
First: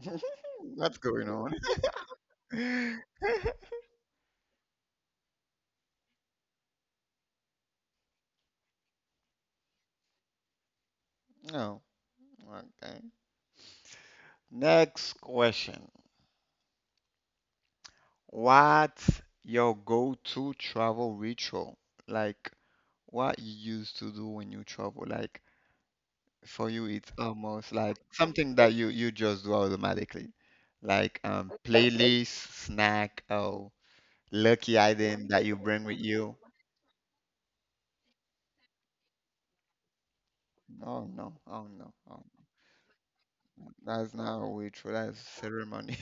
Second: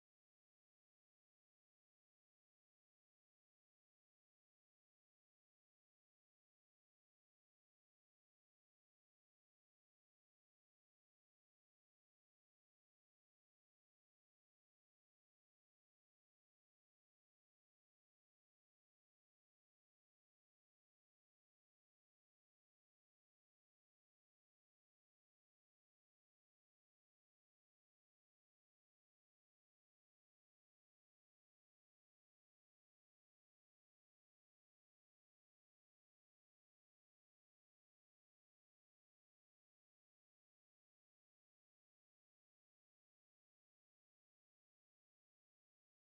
Speaker 1: What's going on? Oh, okay. Next question. What's your go-to travel ritual? Like what you used to do when you travel? Like for you it's almost like something that you just do automatically, like, playlist, snack, or lucky item that you bring with you. Oh no, oh no, oh no. That's not a ritual, that's ceremony.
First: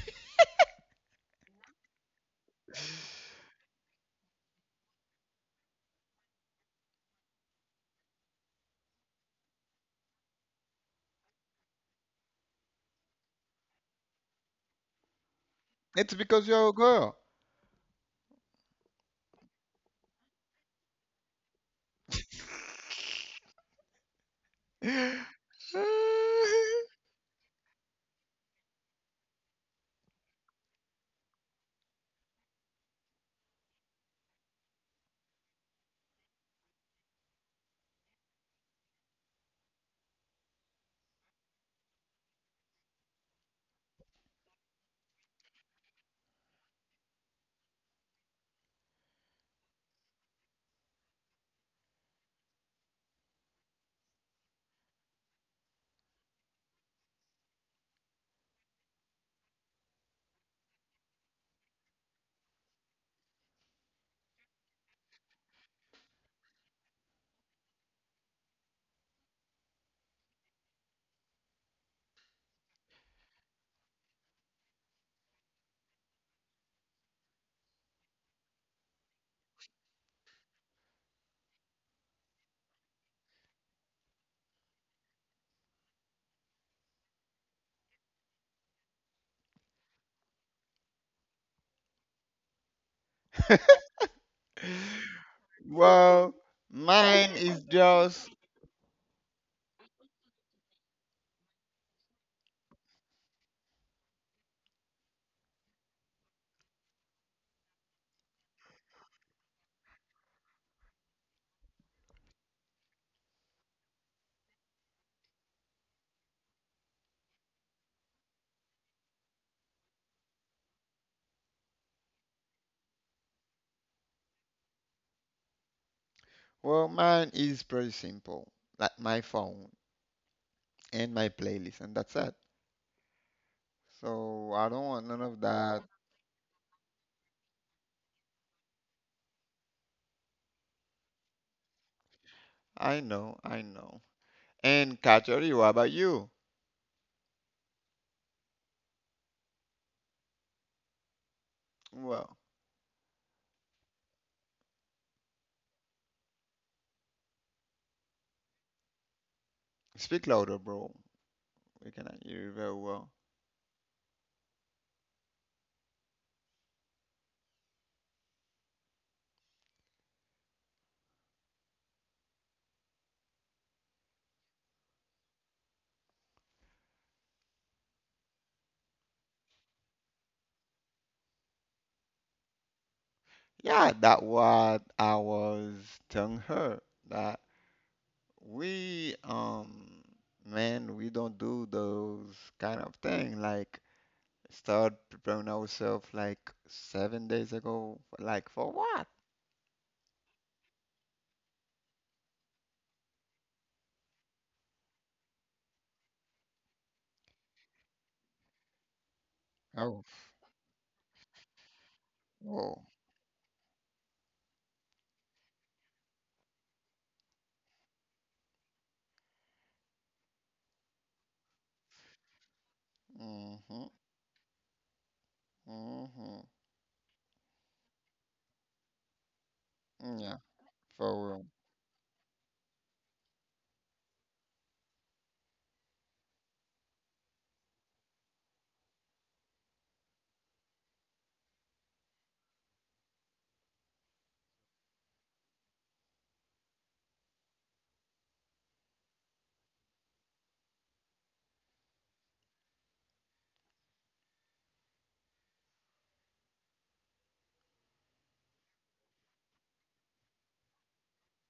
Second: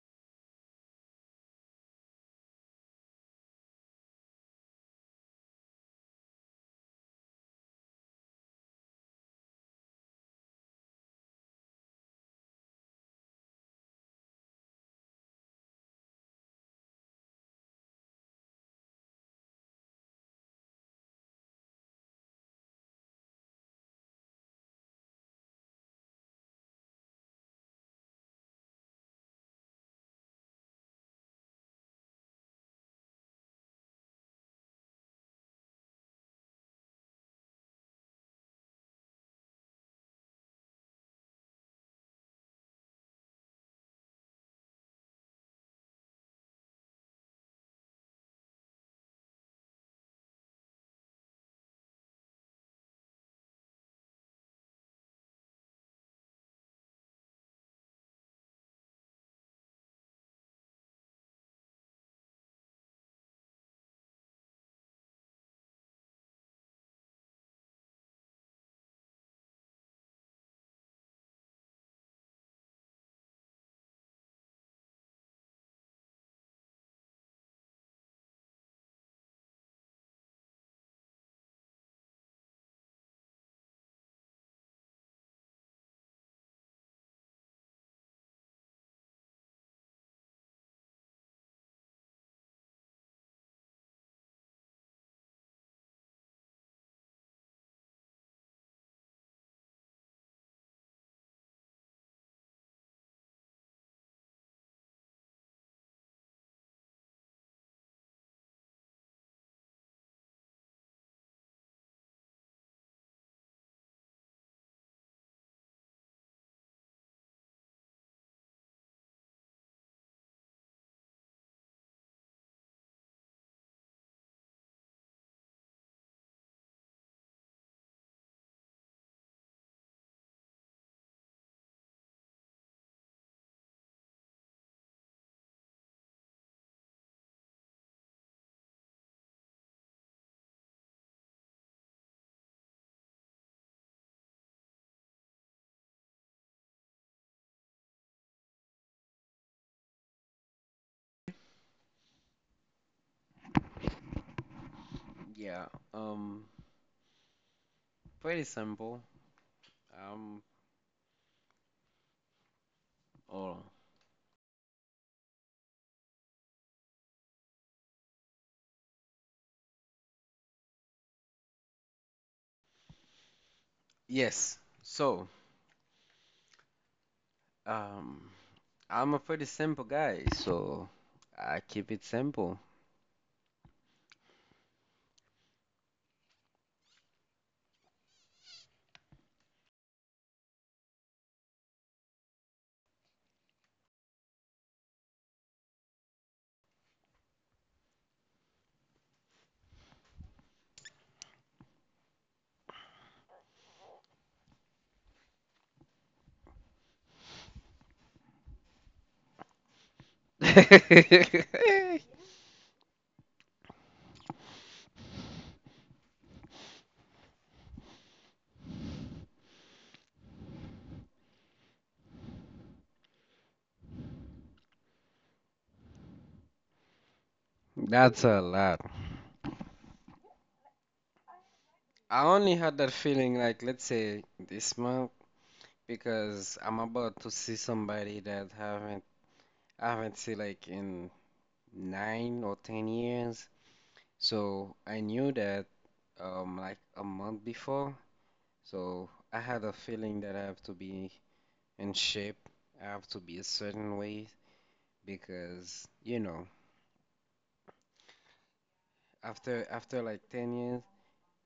Speaker 1: It's because you're a girl. Well, mine is just, well, mine is pretty simple. Like my phone and my playlist, and that's it. So I don't want none of that. I know, I know. And Katori, what about you? Well,
Speaker 2: Yeah, um, pretty simple.
Speaker 1: speak
Speaker 2: Um,
Speaker 1: louder, bro. We cannot hear you very well.
Speaker 2: oh. Yes. So, um, I'm a pretty simple guy, so I keep it simple.
Speaker 1: Yeah, that what I was telling her that we man, we don't do those kind of thing like start preparing ourselves like 7 days ago like for what? Oh, oh, mm-hmm, mm-hmm,
Speaker 2: That's a lot.
Speaker 1: yeah, for real,
Speaker 2: I only had that feeling, like, let's say this month, because I'm about to see somebody that haven't I haven't seen, like, in 9 or 10 years. So I knew that like a month before. So I had a feeling that I have to be in shape. I have to be a certain way, because you know, after like 10 years.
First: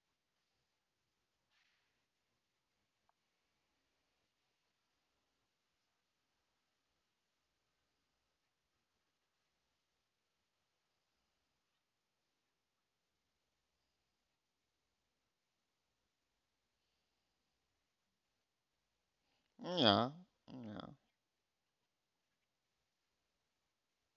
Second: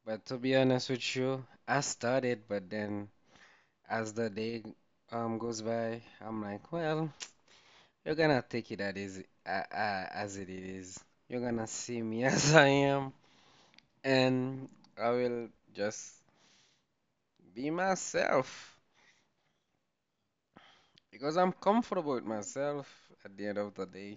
Speaker 2: But to be honest with you, I started, but then as the day goes by, I'm like, well, you're gonna take it at is as it is. You're gonna see me as I am, and I will just be myself
Speaker 1: yeah, yeah.
Speaker 2: because I'm comfortable with myself at the end of the day.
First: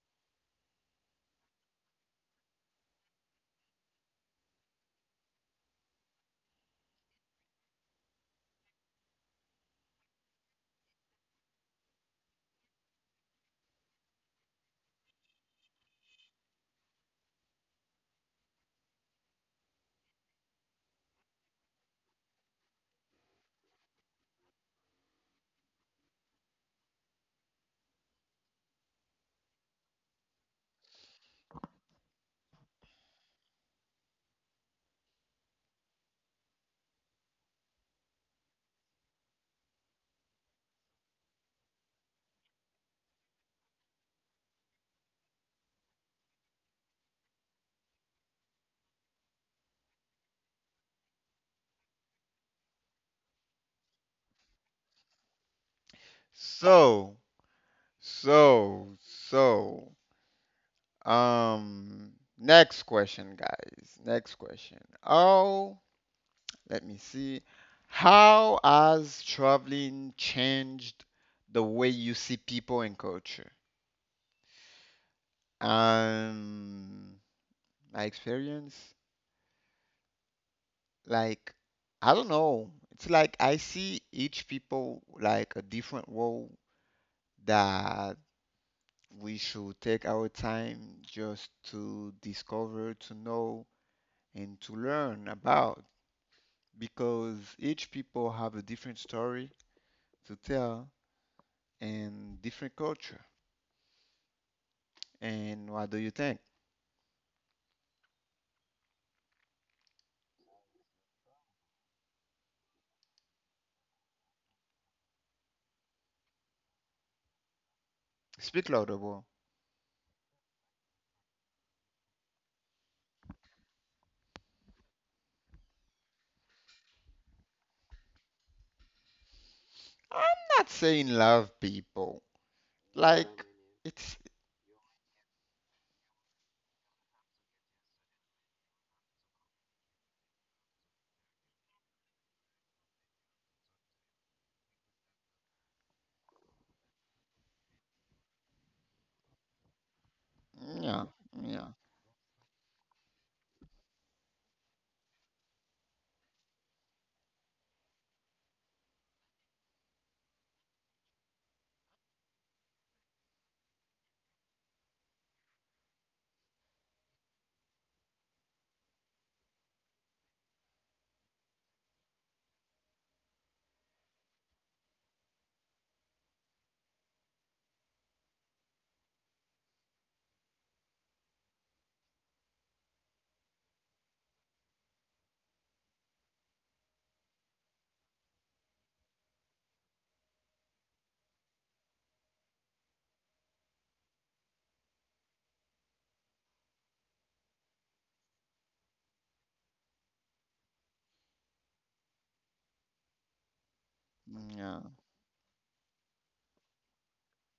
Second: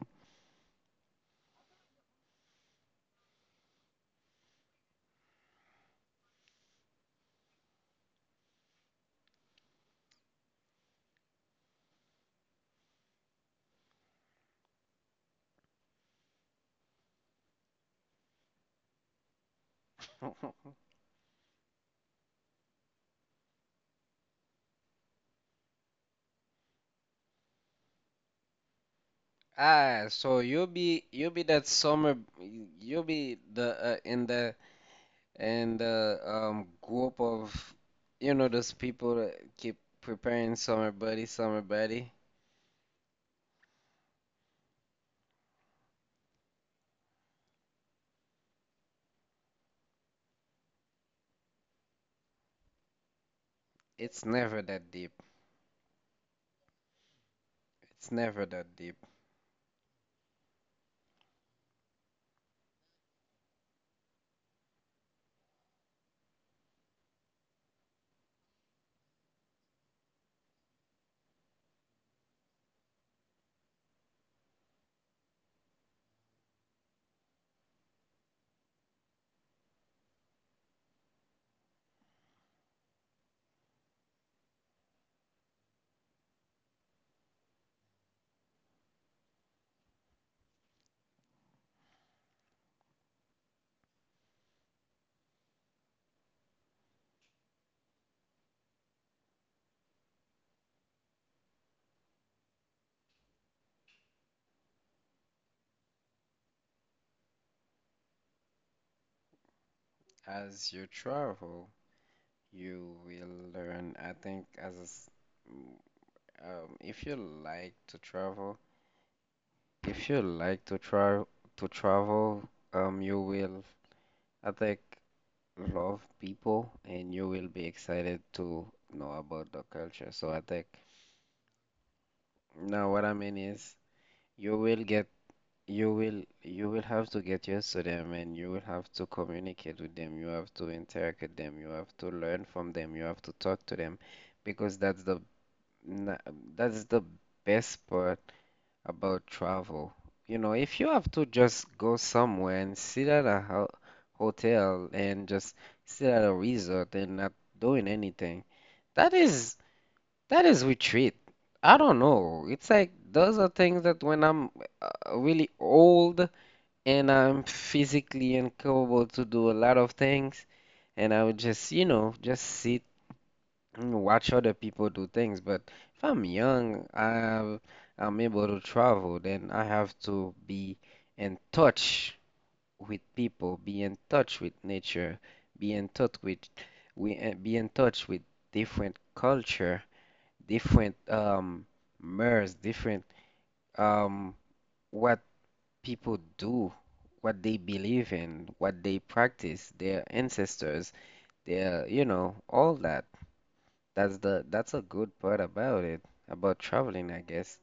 Speaker 2: Ah, so you'll be, that summer, you'll be the in the and group of, you know, those people that keep preparing summer body, summer body. It's never that deep.
Speaker 1: So.
Speaker 2: It's never that deep.
Speaker 1: So, so, um, Next question, guys. Next question. Oh, let me see. How has traveling changed the way you see people and culture? Um, my experience, like, I don't know. It's like I see each people like a different role that we should take our time just to discover, to know and to learn about because each people have a different story to tell and different culture. And what do you think?
Speaker 2: As you travel, you will learn. I think as mm, if you like to travel,
Speaker 1: Speak louder, bro.
Speaker 2: if you like to travel, you will, I think, love people, and you will be excited to know about the culture. So I
Speaker 1: I'm
Speaker 2: think.
Speaker 1: not saying love people.
Speaker 2: Now what I mean
Speaker 1: Like
Speaker 2: is,
Speaker 1: it's
Speaker 2: You will get, you will, have to get used to them, and you will have to communicate with them. You have to interact with them. You have to learn from them. You have to talk to them, because na- that's the best part about travel. You know, if you
Speaker 1: yeah,
Speaker 2: have to just
Speaker 1: yeah,
Speaker 2: go somewhere and sit at a ho hotel and just sit at a resort and not doing anything, that is retreat. I don't know. It's like those are things that when I'm really old and I'm physically incapable to do a lot of things, and I would just, you know, just sit and watch other people do things. But if I'm young, I'm able to travel, then I have to be in touch with people, be in touch with nature, be in touch with we be in touch with different culture, different mers, different um what people do, what they believe in, what they practice, their ancestors, their, you know, all that. That's the that's a
Speaker 1: yeah,
Speaker 2: good part about it, about traveling, I guess.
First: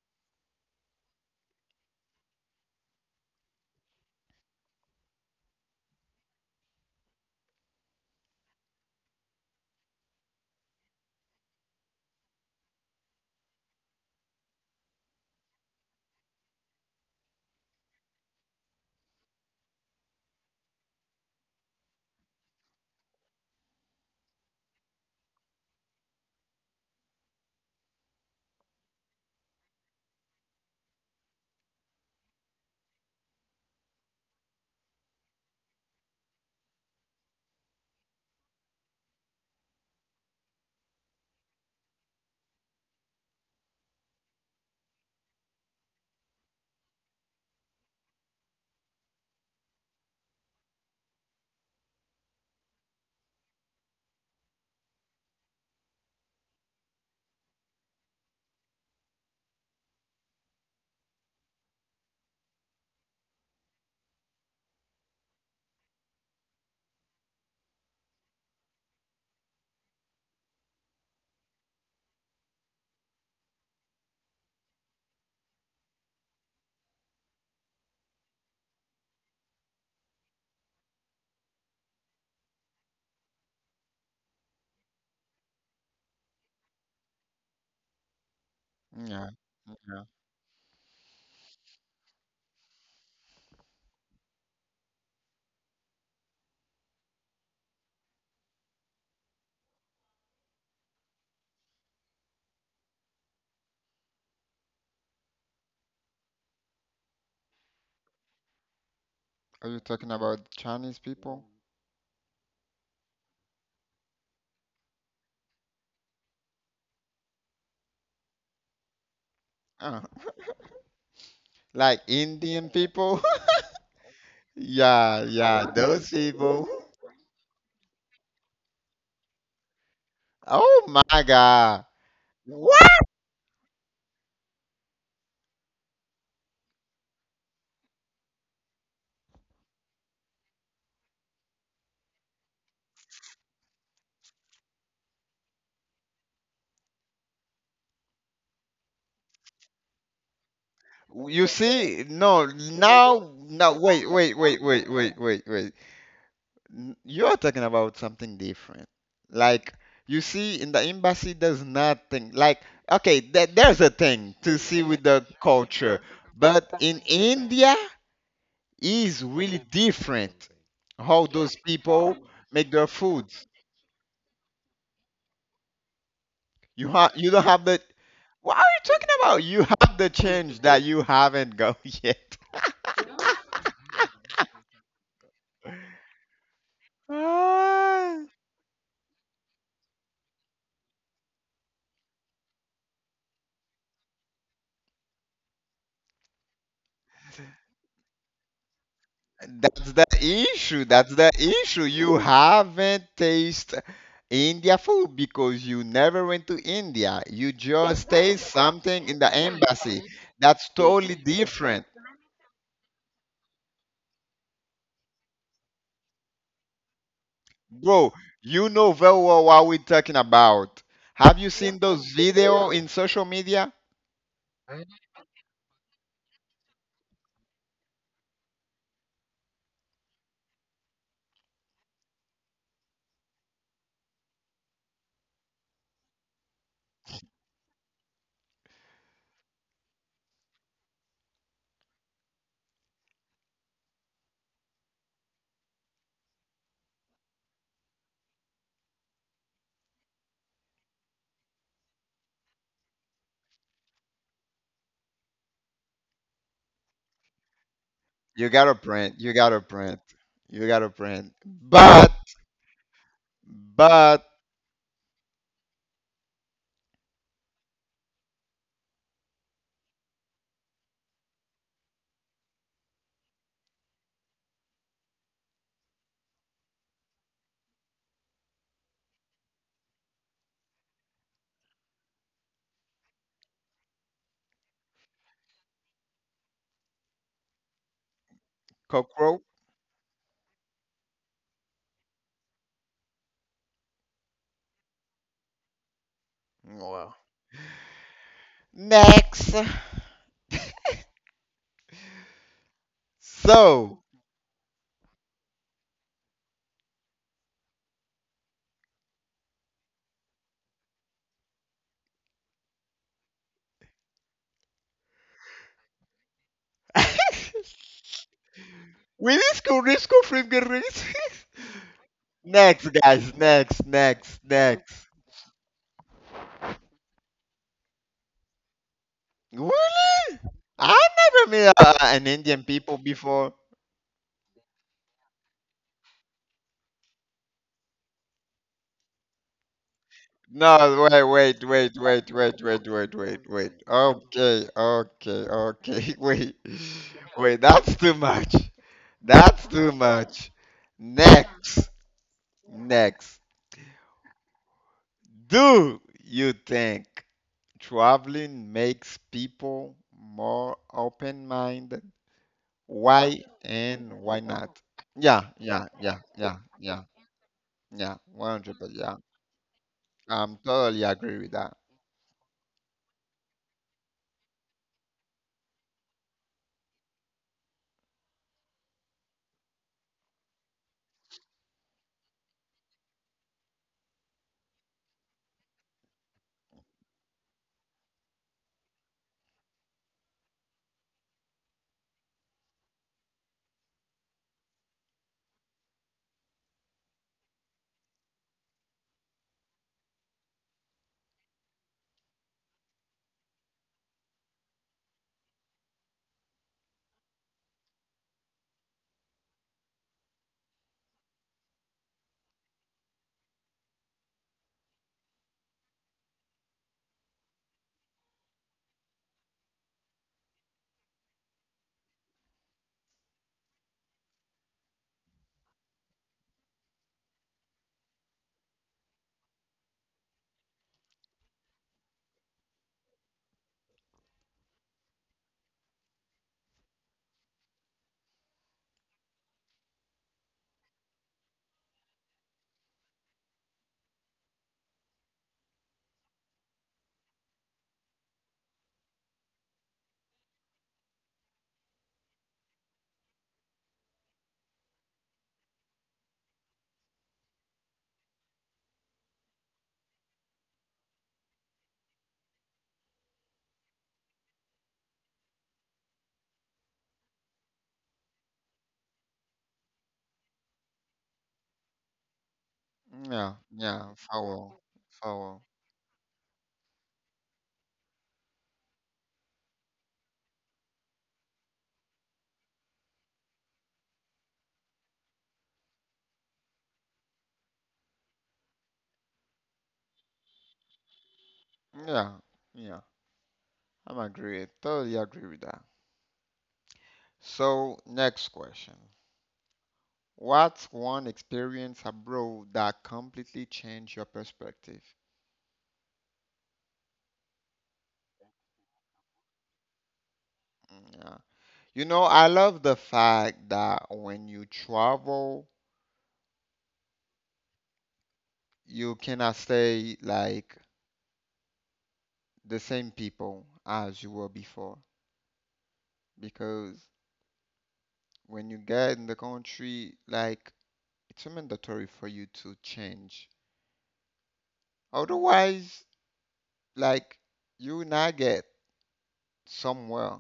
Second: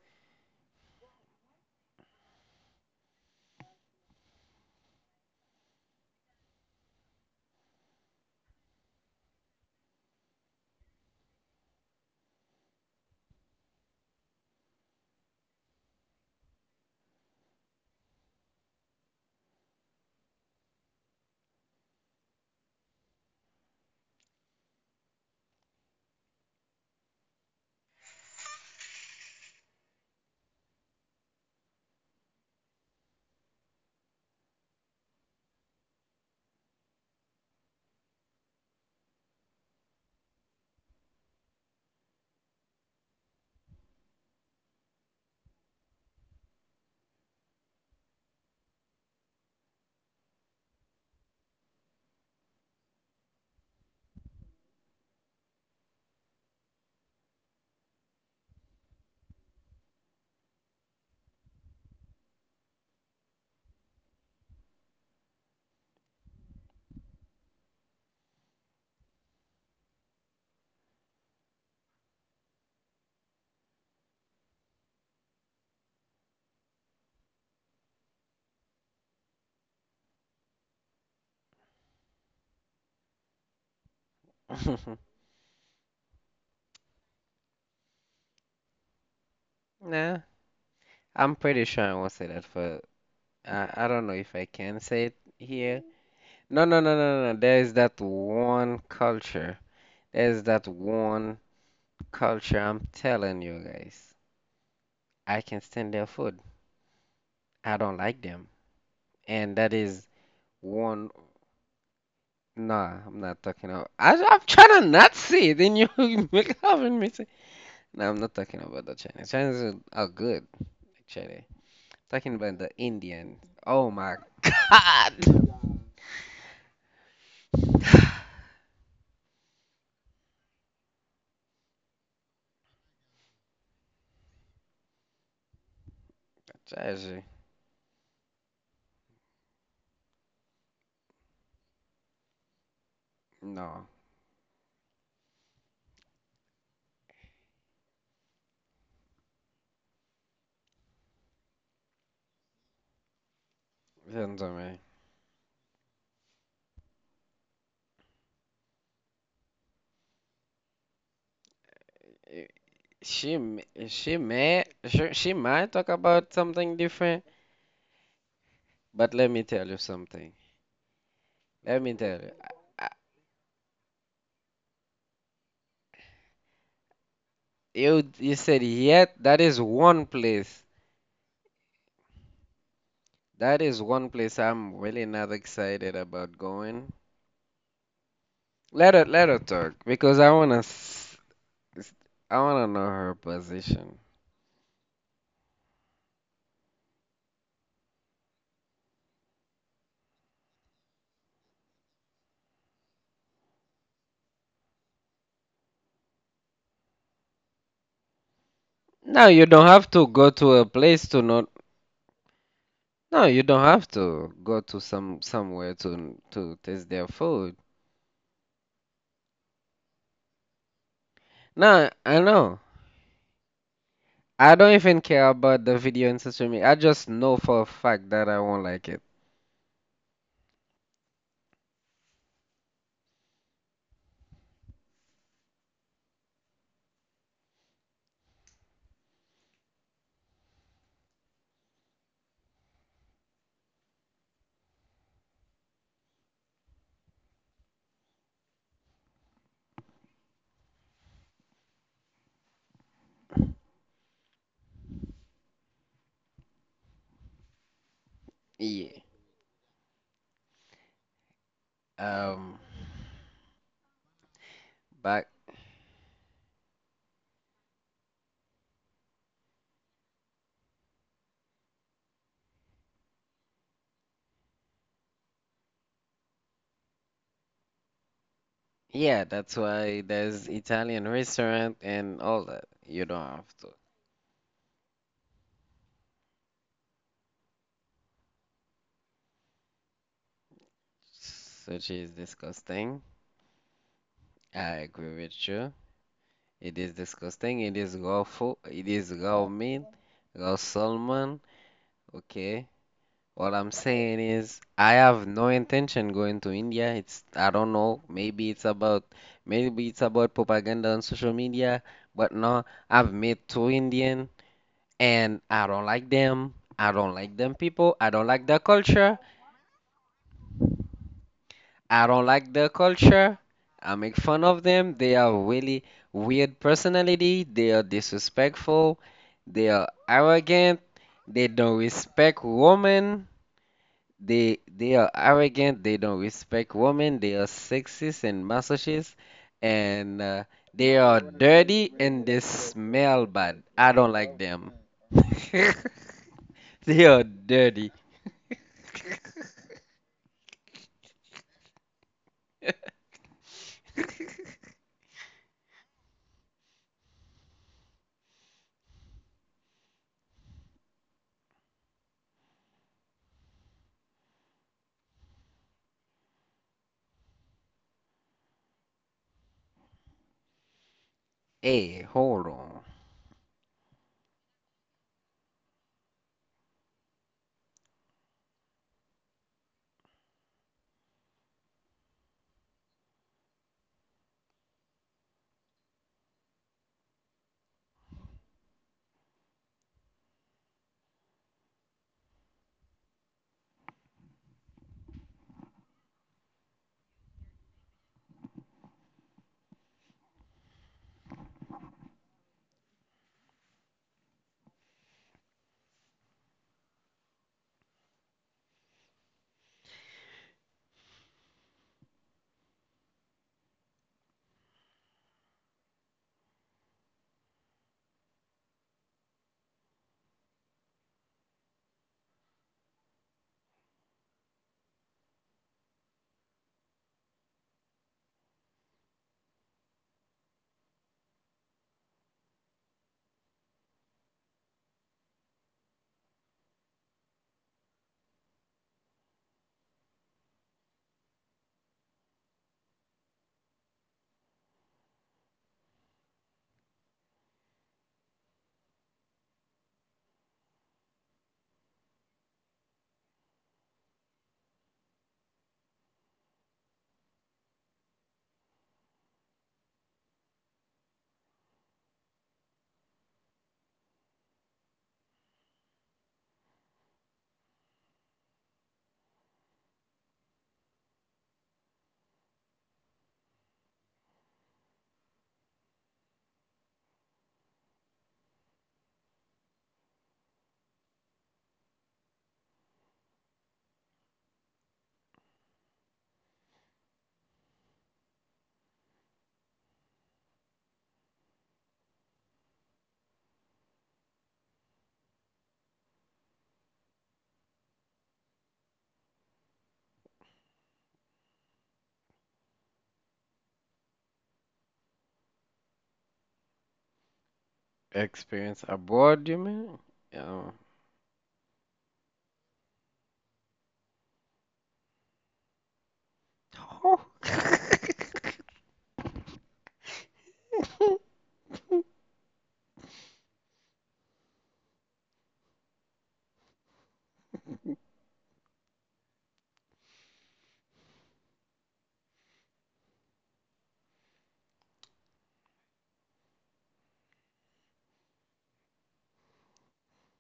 Speaker 1: yeah, yeah.
Speaker 2: Nah, I'm pretty sure I won't say that for I don't know if I can say it here. No, no, no, no, no. There is that one culture. There's that one culture. I'm telling you guys. I can stand their food. I don't like them.
Speaker 1: Are
Speaker 2: And
Speaker 1: you
Speaker 2: that
Speaker 1: talking
Speaker 2: is
Speaker 1: about Chinese
Speaker 2: one.
Speaker 1: people?
Speaker 2: Nah, I'm not talking about. I'm trying to not say it, and you make having me say. No, I'm not talking about the Chinese. Chinese
Speaker 1: Uh,
Speaker 2: are good, actually.
Speaker 1: like
Speaker 2: Talking
Speaker 1: Indian
Speaker 2: about the
Speaker 1: people?
Speaker 2: Indian. Oh my
Speaker 1: Yeah, yeah,
Speaker 2: God.
Speaker 1: those people. Oh my God. What?
Speaker 2: Tragic. No,
Speaker 1: You see, no, now, now, wait, wait,
Speaker 2: listen to
Speaker 1: wait, wait,
Speaker 2: me.
Speaker 1: wait, wait, wait. You're talking about something different. Like, you see, in the embassy, there's nothing.
Speaker 2: Eh,
Speaker 1: Like, okay,
Speaker 2: She
Speaker 1: th
Speaker 2: m-
Speaker 1: there's a
Speaker 2: she
Speaker 1: thing to
Speaker 2: may
Speaker 1: see with the
Speaker 2: she might talk
Speaker 1: culture,
Speaker 2: about
Speaker 1: but
Speaker 2: something
Speaker 1: in
Speaker 2: different,
Speaker 1: India,
Speaker 2: but
Speaker 1: is
Speaker 2: let me
Speaker 1: really
Speaker 2: tell you something.
Speaker 1: different how those
Speaker 2: Let me
Speaker 1: people
Speaker 2: tell you.
Speaker 1: make their foods. You don't have the.
Speaker 2: You you
Speaker 1: What are
Speaker 2: said
Speaker 1: you talking
Speaker 2: yet
Speaker 1: about?
Speaker 2: that
Speaker 1: You
Speaker 2: is
Speaker 1: have the
Speaker 2: one
Speaker 1: change
Speaker 2: place.
Speaker 1: that you haven't got yet.
Speaker 2: That is one place I'm really not excited about going.
Speaker 1: Ah.
Speaker 2: Let her talk because I wanna s- I wanna know her position.
Speaker 1: That's the issue. That's the issue. You haven't tasted India food because you never went to India. You just taste something in the
Speaker 2: No, you don't have
Speaker 1: embassy.
Speaker 2: to go to
Speaker 1: That's
Speaker 2: a place
Speaker 1: totally
Speaker 2: to not.
Speaker 1: different.
Speaker 2: No, you don't have to go to somewhere to taste their food.
Speaker 1: Bro, you know very well what we're talking about. Have you seen
Speaker 2: No,
Speaker 1: those
Speaker 2: I know.
Speaker 1: video in social media?
Speaker 2: I don't even care about the video and social media. I just know for a fact that I won't like it.
Speaker 1: You gotta
Speaker 2: Yeah.
Speaker 1: print. You gotta print. You gotta print.
Speaker 2: Um.
Speaker 1: But,
Speaker 2: But yeah, that's why there's Italian restaurant and all that. You don't have to.
Speaker 1: cockroach.
Speaker 2: Sushi is disgusting. I agree with you. It is
Speaker 1: Well.
Speaker 2: disgusting. It is raw food. It is raw
Speaker 1: Next.
Speaker 2: meat, raw salmon. Okay. What I'm
Speaker 1: So.
Speaker 2: saying is, I have no intention going to India. It's I don't know. Maybe it's about propaganda on social media. But no, I've met two Indian, and I don't like them. I don't like them people. I don't like their culture.
Speaker 1: We disco finger races.
Speaker 2: I don't like their
Speaker 1: Next, guys.
Speaker 2: culture.
Speaker 1: Next,
Speaker 2: I make
Speaker 1: next,
Speaker 2: fun of
Speaker 1: next.
Speaker 2: them. They are really weird personality. They are disrespectful. They are
Speaker 1: Really?
Speaker 2: arrogant.
Speaker 1: I
Speaker 2: They
Speaker 1: never met
Speaker 2: don't
Speaker 1: an
Speaker 2: respect
Speaker 1: Indian people
Speaker 2: women.
Speaker 1: before.
Speaker 2: They are arrogant. They don't respect women. They are sexist and masochist, and they
Speaker 1: No,
Speaker 2: are
Speaker 1: wait, wait,
Speaker 2: dirty and
Speaker 1: wait, wait,
Speaker 2: they
Speaker 1: wait, wait, wait,
Speaker 2: smell
Speaker 1: wait,
Speaker 2: bad.
Speaker 1: wait.
Speaker 2: I don't like
Speaker 1: Okay,
Speaker 2: them.
Speaker 1: okay, okay. Wait,
Speaker 2: They are
Speaker 1: wait.
Speaker 2: dirty.
Speaker 1: That's too much. That's too much. Next, next. Do you think traveling makes people more open-minded? Why and why not? Yeah, yeah, yeah, yeah, yeah, yeah. 100%. Yeah, I'm totally agree with that.
Speaker 2: Hey, hold on.
Speaker 1: Yeah, follow. Yeah, yeah, I'm agree. Totally agree with that. So, next question. What's one experience abroad that completely changed your perspective?
Speaker 2: Experience abroad, you mean? Yeah.
Speaker 1: Yeah. You know, I love the fact that when you travel,
Speaker 2: Oh.
Speaker 1: you cannot say like the same people as you were before because when you get in the country, like, it's mandatory for you to change, otherwise, like, you will not get somewhere.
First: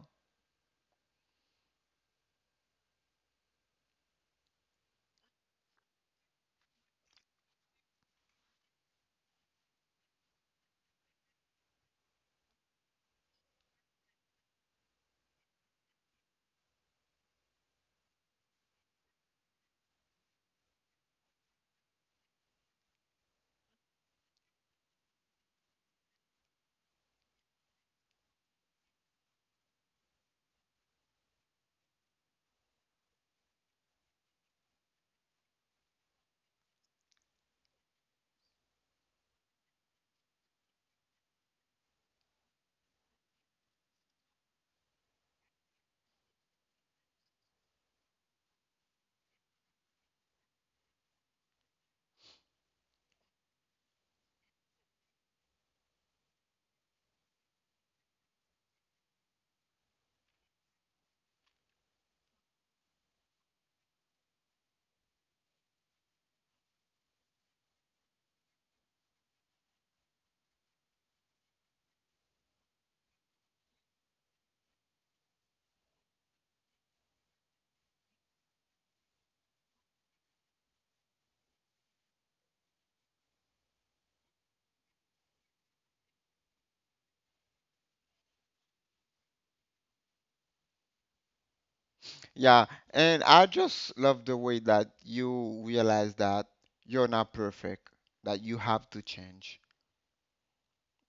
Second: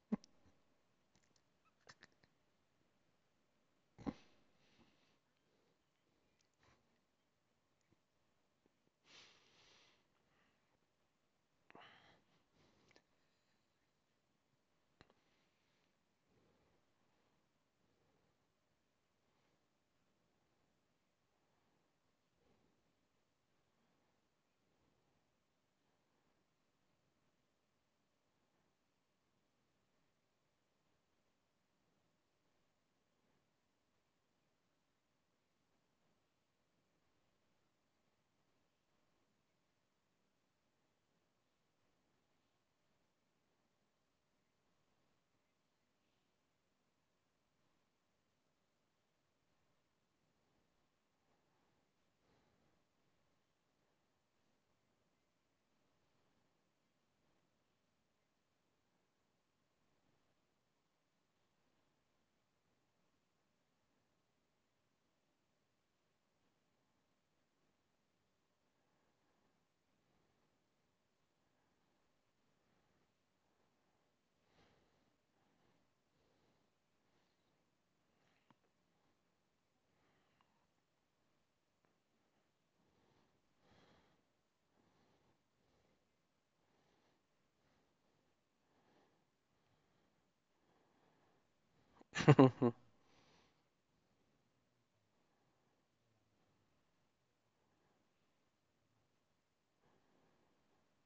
Speaker 1: Yeah, and I just love the way that you realize that you're not perfect, that you have to change.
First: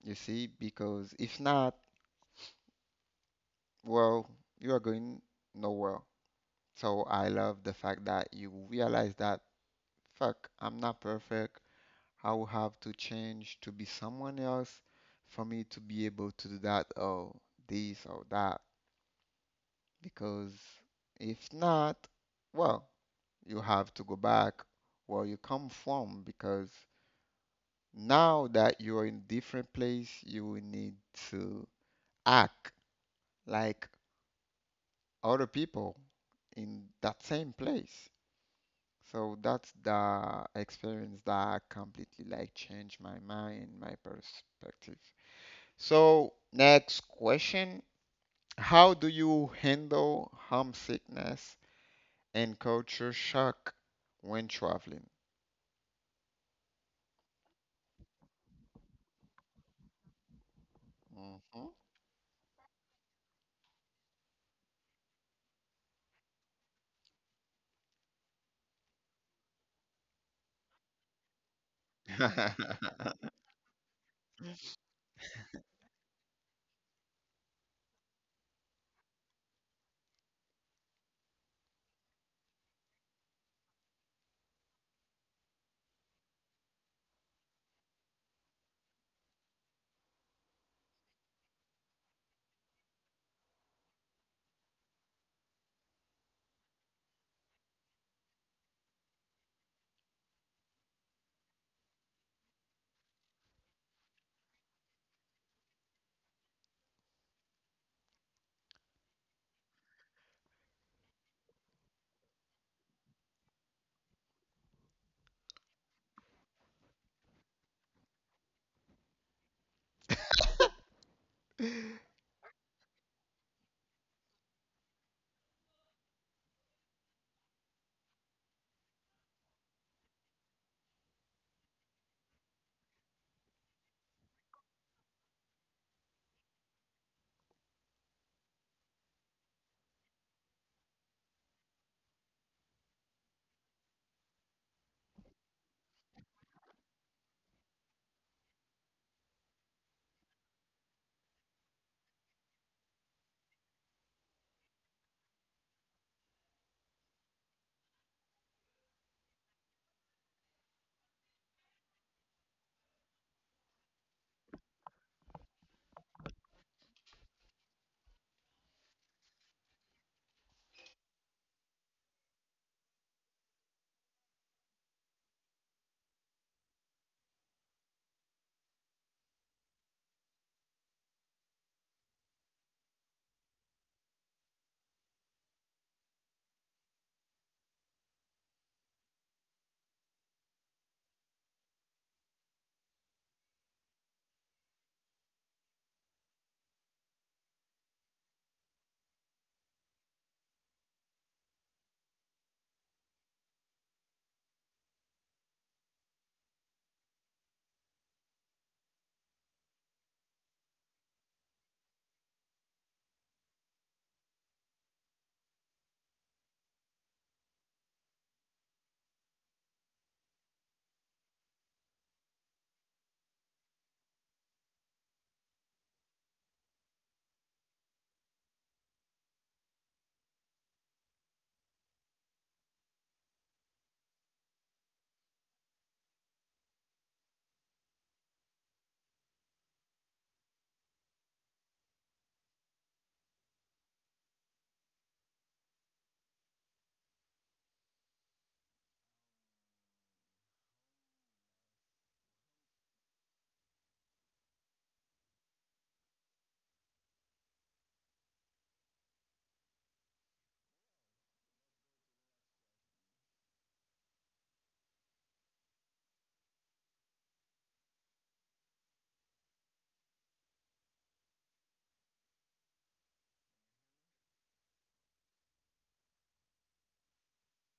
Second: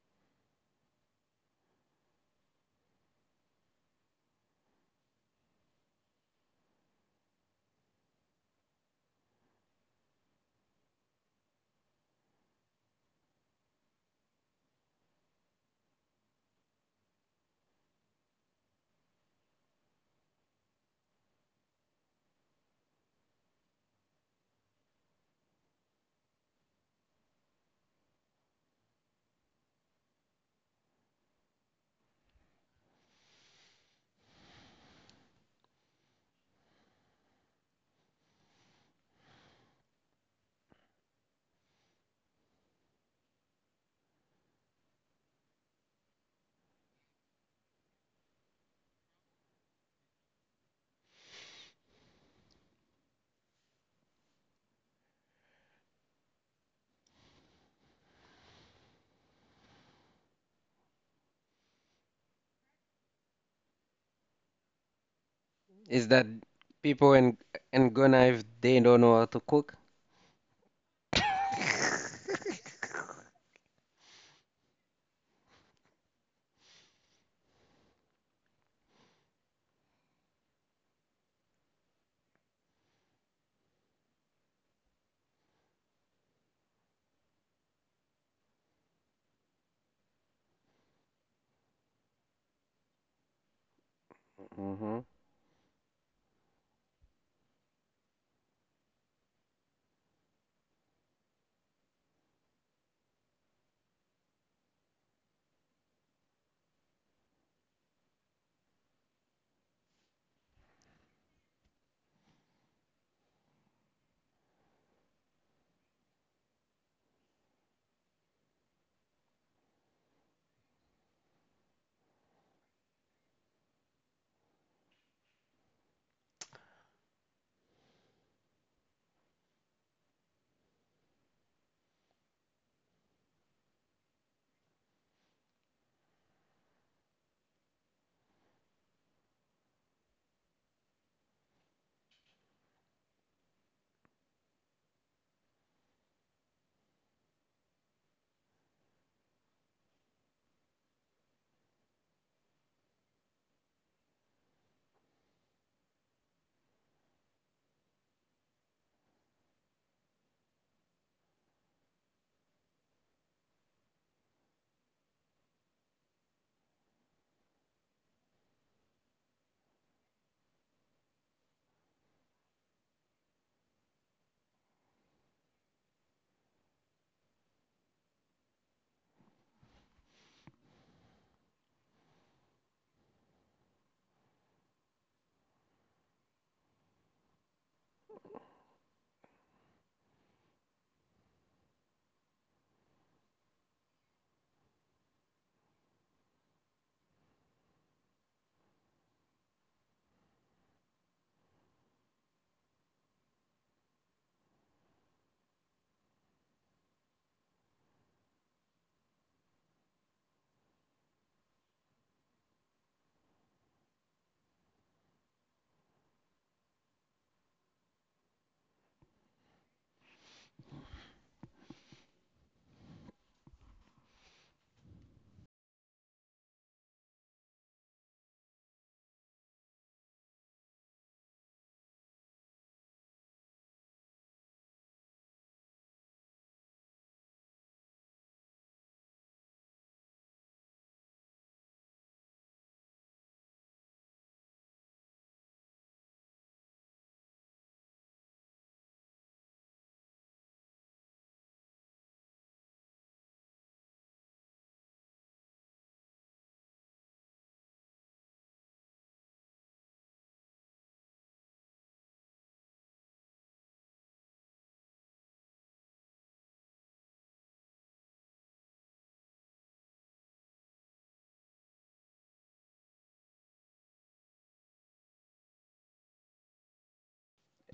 Speaker 1: You see, because if not, well, you are going nowhere. So I love the fact that you realize that fuck, I'm not perfect, I will have to change to be someone else for me to be able to do that or this or that. Because if not, well, you have to go back where you come from because now that you are in a different place, you will need to act like other people in that same place. So that's the experience that completely like changed my mind, my perspective. So, next question. How do you handle homesickness and culture shock when traveling? Mhm.
Speaker 2: Is that people in Ghana if they don't know how to cook? Hmm.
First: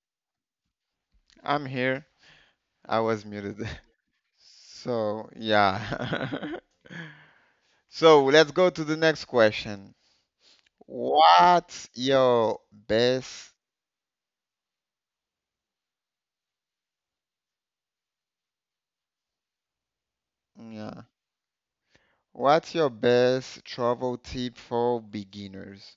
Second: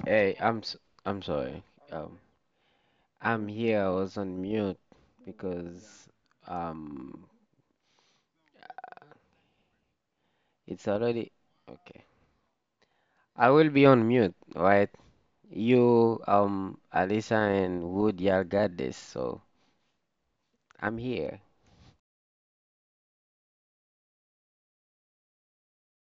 Speaker 2: Hey, I'm sorry.
Speaker 1: I'm here.
Speaker 2: Um,
Speaker 1: I was
Speaker 2: I'm
Speaker 1: muted.
Speaker 2: here. I was on mute
Speaker 1: So,
Speaker 2: because
Speaker 1: yeah.
Speaker 2: um,
Speaker 1: So, let's go to the next question.
Speaker 2: it's already
Speaker 1: What's
Speaker 2: okay.
Speaker 1: your
Speaker 2: I
Speaker 1: best,
Speaker 2: will be on mute, right? You, Alisa and Wood, y'all got this, so I'm
Speaker 1: yeah,
Speaker 2: here.
Speaker 1: what's your best travel tip for beginners?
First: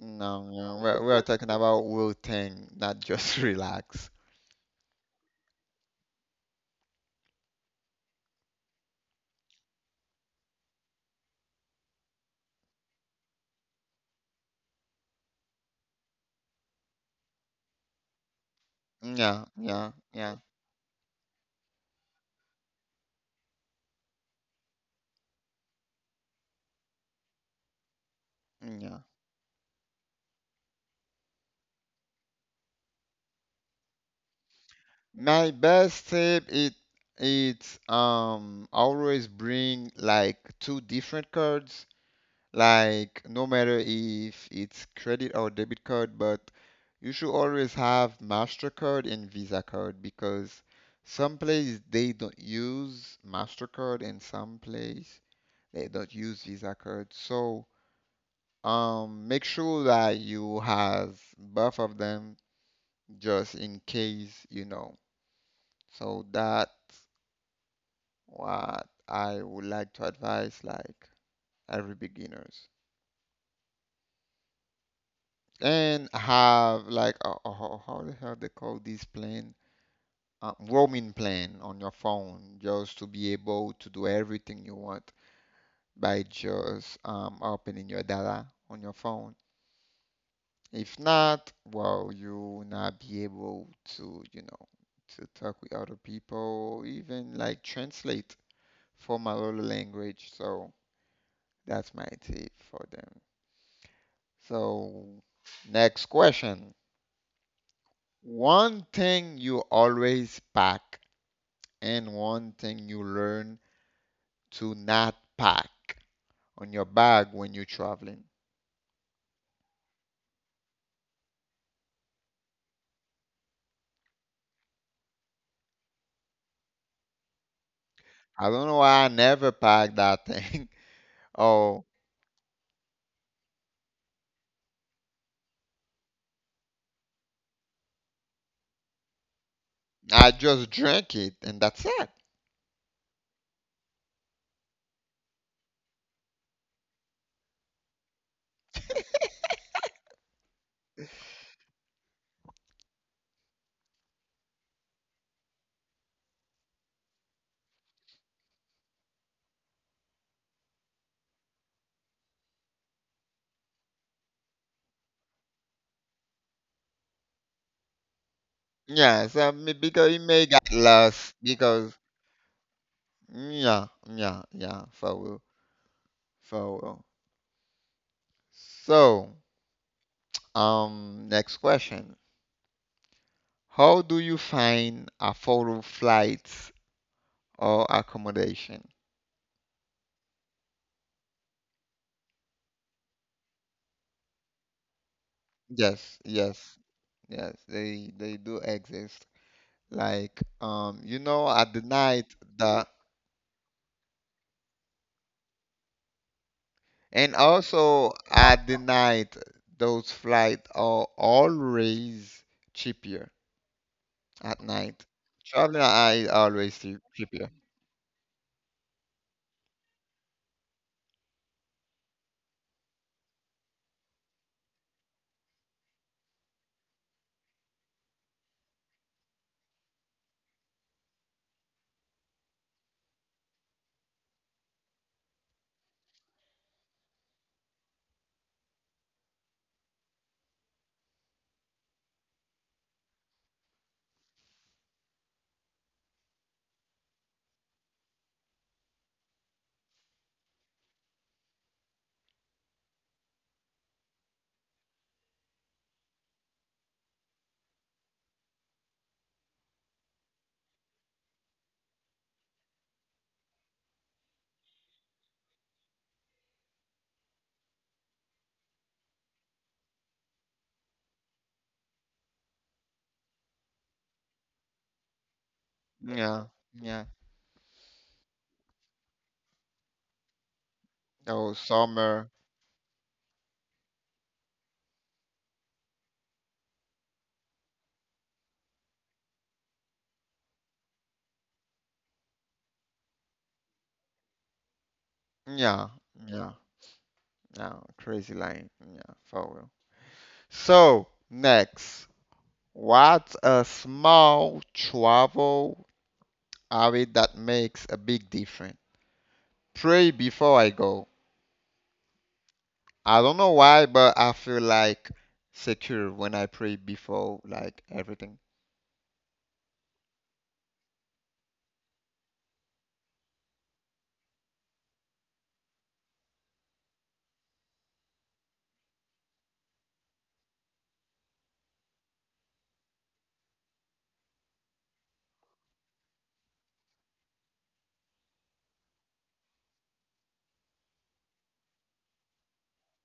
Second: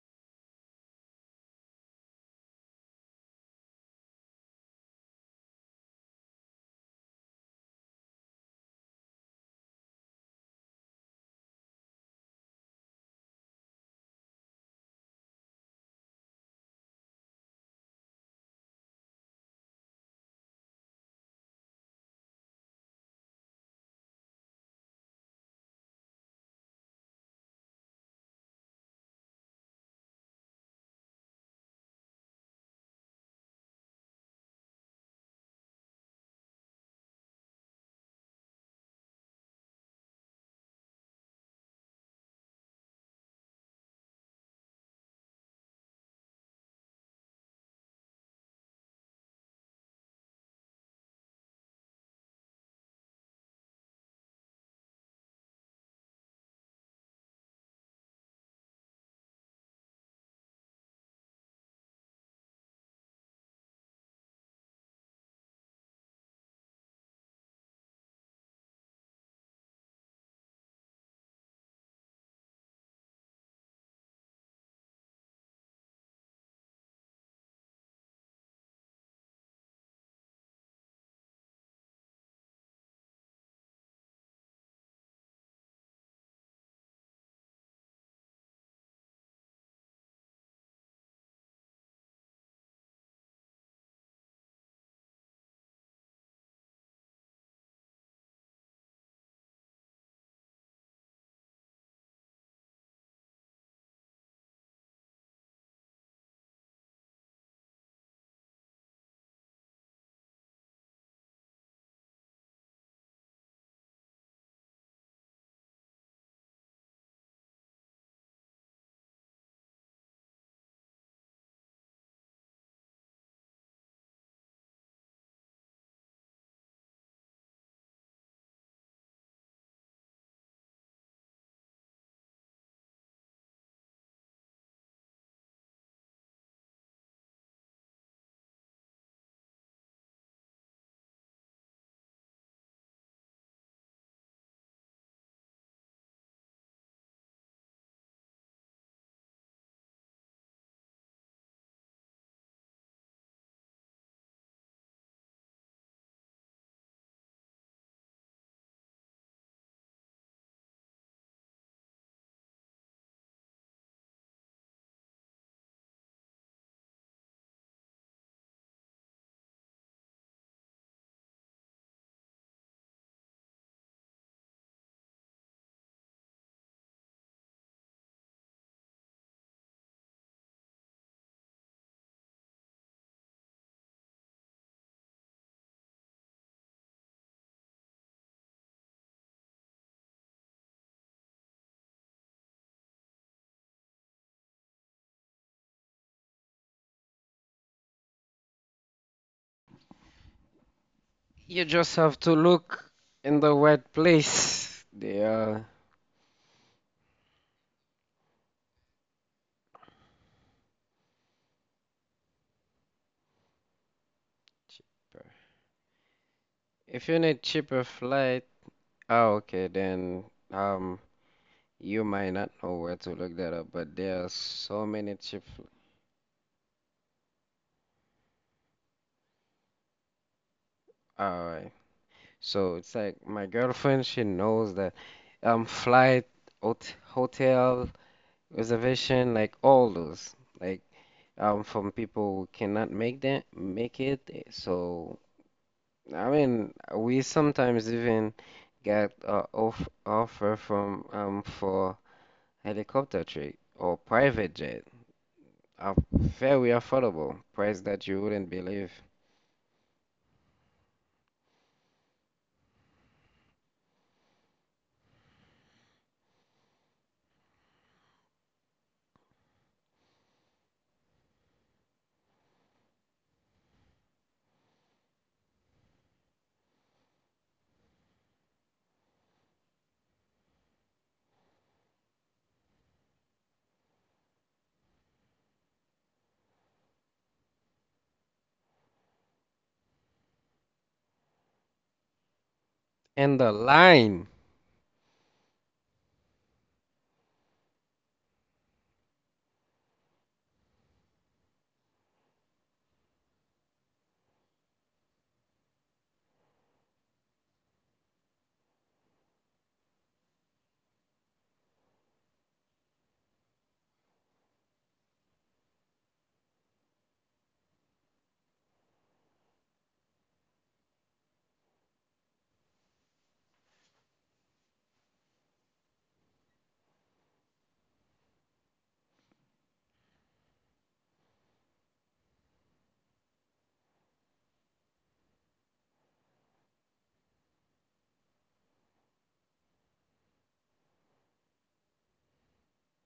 Speaker 1: No, no, we're talking about will thing, not just relax. Yeah, yeah, yeah, yeah. My best tip it's always bring like two different cards, like no matter if it's credit or debit card, but you should always have MasterCard and Visa card because some place they don't use MasterCard and some place they don't use Visa card. So make sure that you have both of them just in case, you know. So that's what I would like to advise like every beginners. And have like how the hell they call this plan? A roaming plan on your phone just to be able to do everything you want by just opening your data on your phone. If not, well, you will not be able to, you know, to talk with other people, even like translate for Malolo language. So that's my tip for them. So next question. One thing you always pack and one thing you learn to not pack on your bag when you're traveling. I don't know why I never pack that thing. Oh, I just drank it and that's it. Yeah, so because it may get lost because yeah, yeah, yeah, for real, for real. So next question. How do you find affordable flights or accommodation? Yes, yes, yes, they do exist. Like you know,
Speaker 2: You
Speaker 1: at the
Speaker 2: just have
Speaker 1: night
Speaker 2: to
Speaker 1: the
Speaker 2: look in the right place. They are
Speaker 1: and also at the night those flights are always cheaper at night.
Speaker 2: cheaper.
Speaker 1: Traveling at night is always
Speaker 2: If you need
Speaker 1: cheaper.
Speaker 2: cheaper flight, ah, okay, then um, you might not know where to look that up, but there are so many cheap. All right, so it's like my girlfriend, she knows that flight, hotel reservation, like all those, like from people who cannot make them make it, eh, so I mean, we sometimes even get offer from for helicopter trip or private jet, a very affordable price that you wouldn't believe.
Speaker 1: Yeah, yeah. Oh, summer.
Speaker 2: And the line,
Speaker 1: Yeah, yeah, yeah. Crazy line. Yeah, for real. So, next, what's a small travel habit that makes a big difference? Pray before I go. I don't know why, but I feel like secure when I pray before like everything.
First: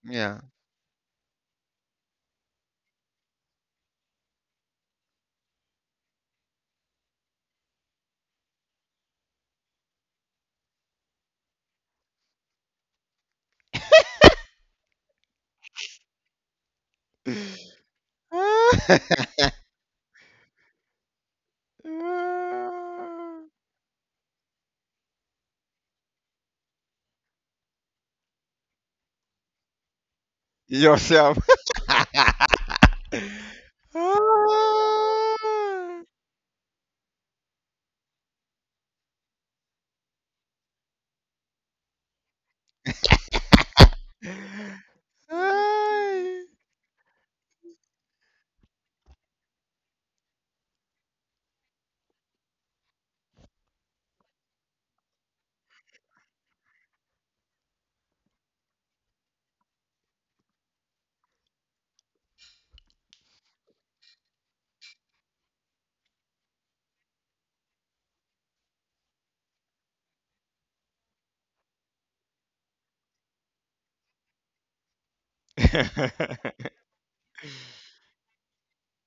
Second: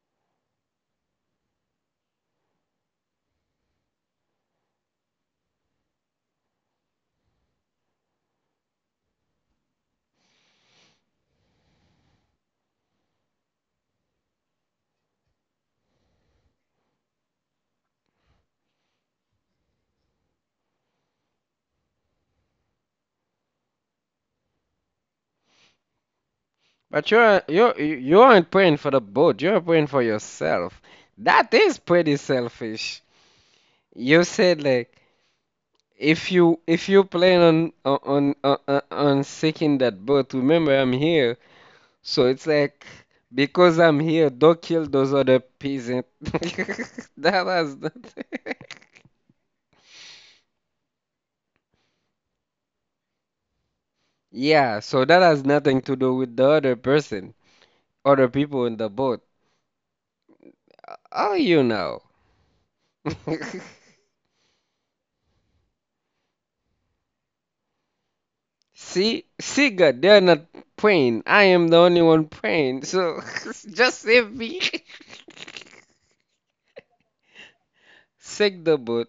Speaker 1: Yeah.
Speaker 2: but you aren't praying for the boat. You're praying for yourself.
Speaker 1: Yourself.
Speaker 2: That is pretty selfish. You said like if you, if you plan on on seeking that boat, remember I'm here. So it's like because I'm here, don't kill those other peasant. That has nothing. Yeah, so that has nothing to do with the other person, other people in the boat. Oh, you know. See, see, God, they're not praying. I am the only one praying. So just save me. Sink the boat.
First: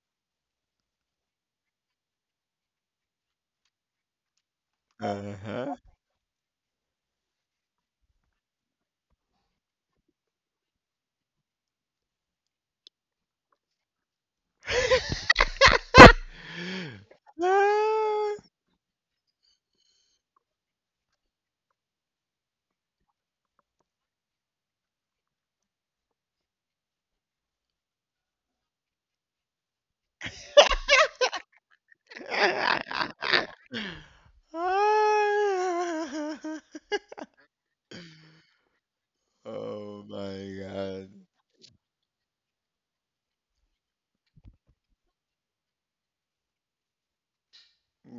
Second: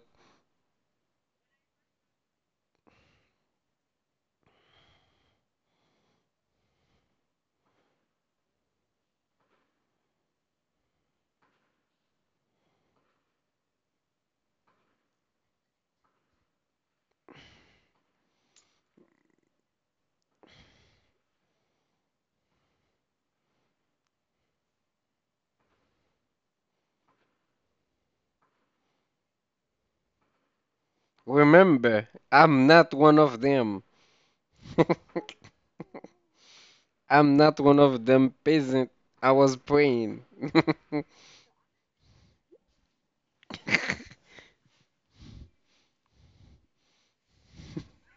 Speaker 1: Uh-huh. Oh
Speaker 2: Remember, I'm not one of them. I'm not one of them peasant. I was praying.
Speaker 1: my god.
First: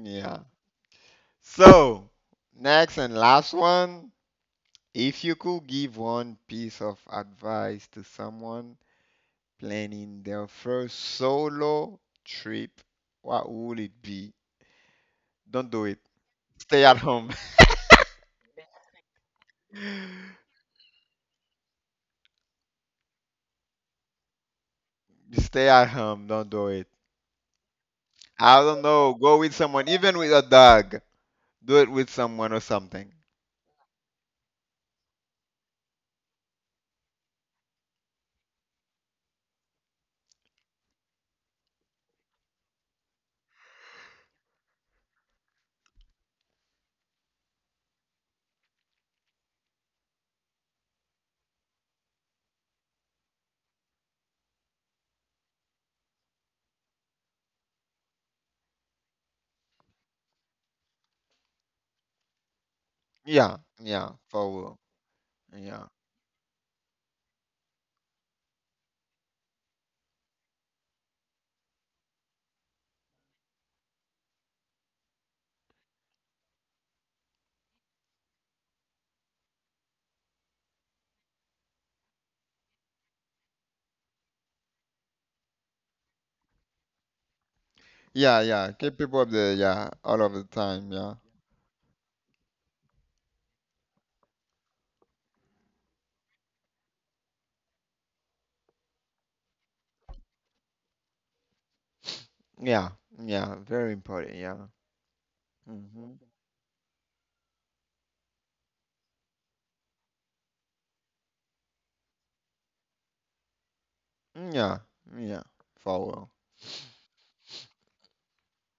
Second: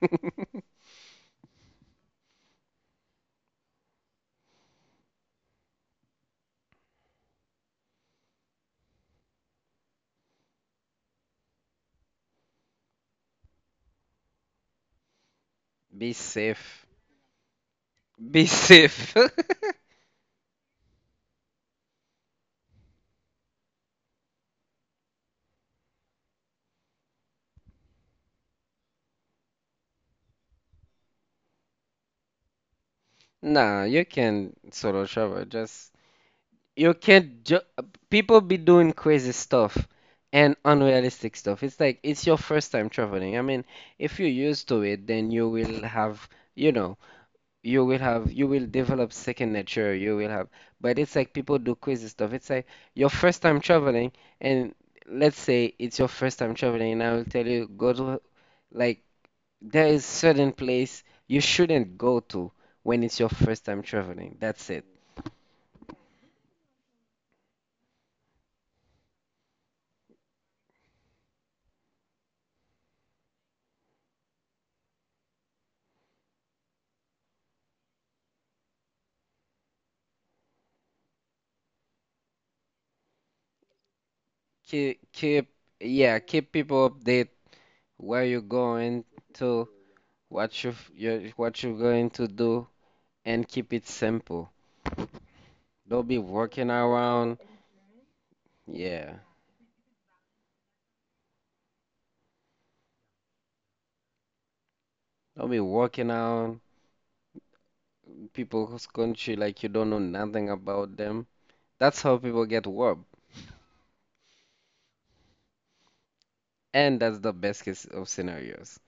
Speaker 1: Yeah. So, next and last one. If you could give one piece of advice to someone planning their first solo trip, what would it be? Don't do it.
Speaker 2: Be safe.
Speaker 1: Stay at home.
Speaker 2: Be safe.
Speaker 1: Stay at home. Don't do it. I don't know. Go with someone, even with a dog. Do it with someone or something.
Speaker 2: Nah, you can solo travel. Just you can't. People be doing crazy stuff and unrealistic stuff. It's like it's your first time traveling. I mean, if you're used to it, then you will have, you know, you will develop second nature. You will have, but it's like people do crazy stuff. It's like your first time traveling, and let's say it's your first time traveling, and I will tell you go to like there is certain place you shouldn't go to when it's your
Speaker 1: Yeah,
Speaker 2: first time
Speaker 1: yeah,
Speaker 2: traveling.
Speaker 1: for
Speaker 2: That's it.
Speaker 1: real. Yeah,
Speaker 2: Keep, yeah, keep people update where you're
Speaker 1: yeah.
Speaker 2: going
Speaker 1: Keep people up there.
Speaker 2: to,
Speaker 1: Yeah, all of the time. Yeah,
Speaker 2: what you're going to do, and keep it simple. Don't be walking around. Yeah,
Speaker 1: yeah, yeah. Very important. Yeah.
Speaker 2: don't be walking
Speaker 1: Hmm.
Speaker 2: around people's country like you don't know nothing about them. That's how people get warped,
Speaker 1: Yeah, yeah, for real.
Speaker 2: and that's the best case of scenarios.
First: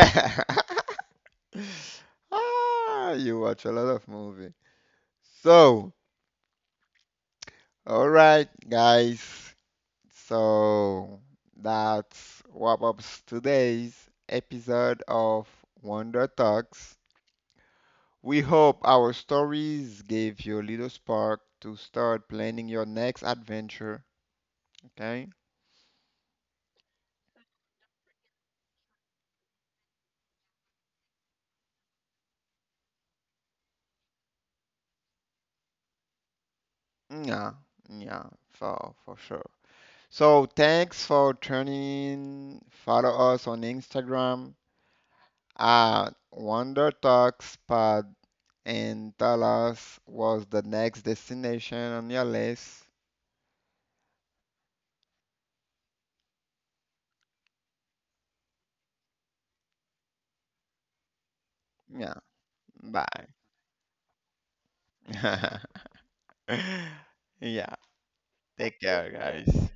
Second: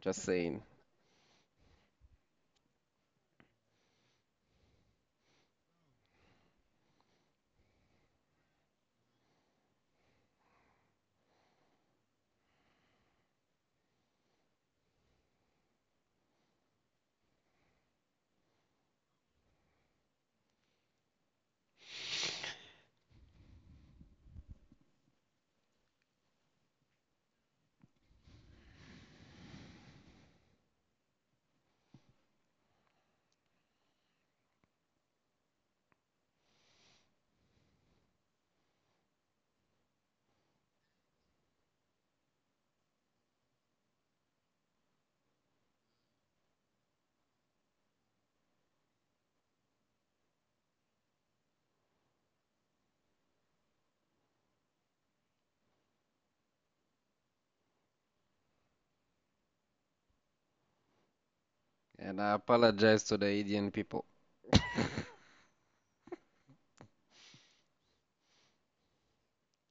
Speaker 2: Just saying.
Speaker 1: Ah, you watch a lot of movie. So, all right, guys. So that's wrap up today's episode of Wonder Talks. We hope our stories gave you a little spark to start planning your next adventure. Okay? Yeah, yeah, for sure. So thanks for tuning in. Follow us on Instagram at Wonder Talks Pod and tell us what's the next destination on your list. Yeah,
Speaker 2: And I apologize to
Speaker 1: bye.
Speaker 2: the Indian people.
Speaker 1: Yeah, take care, guys.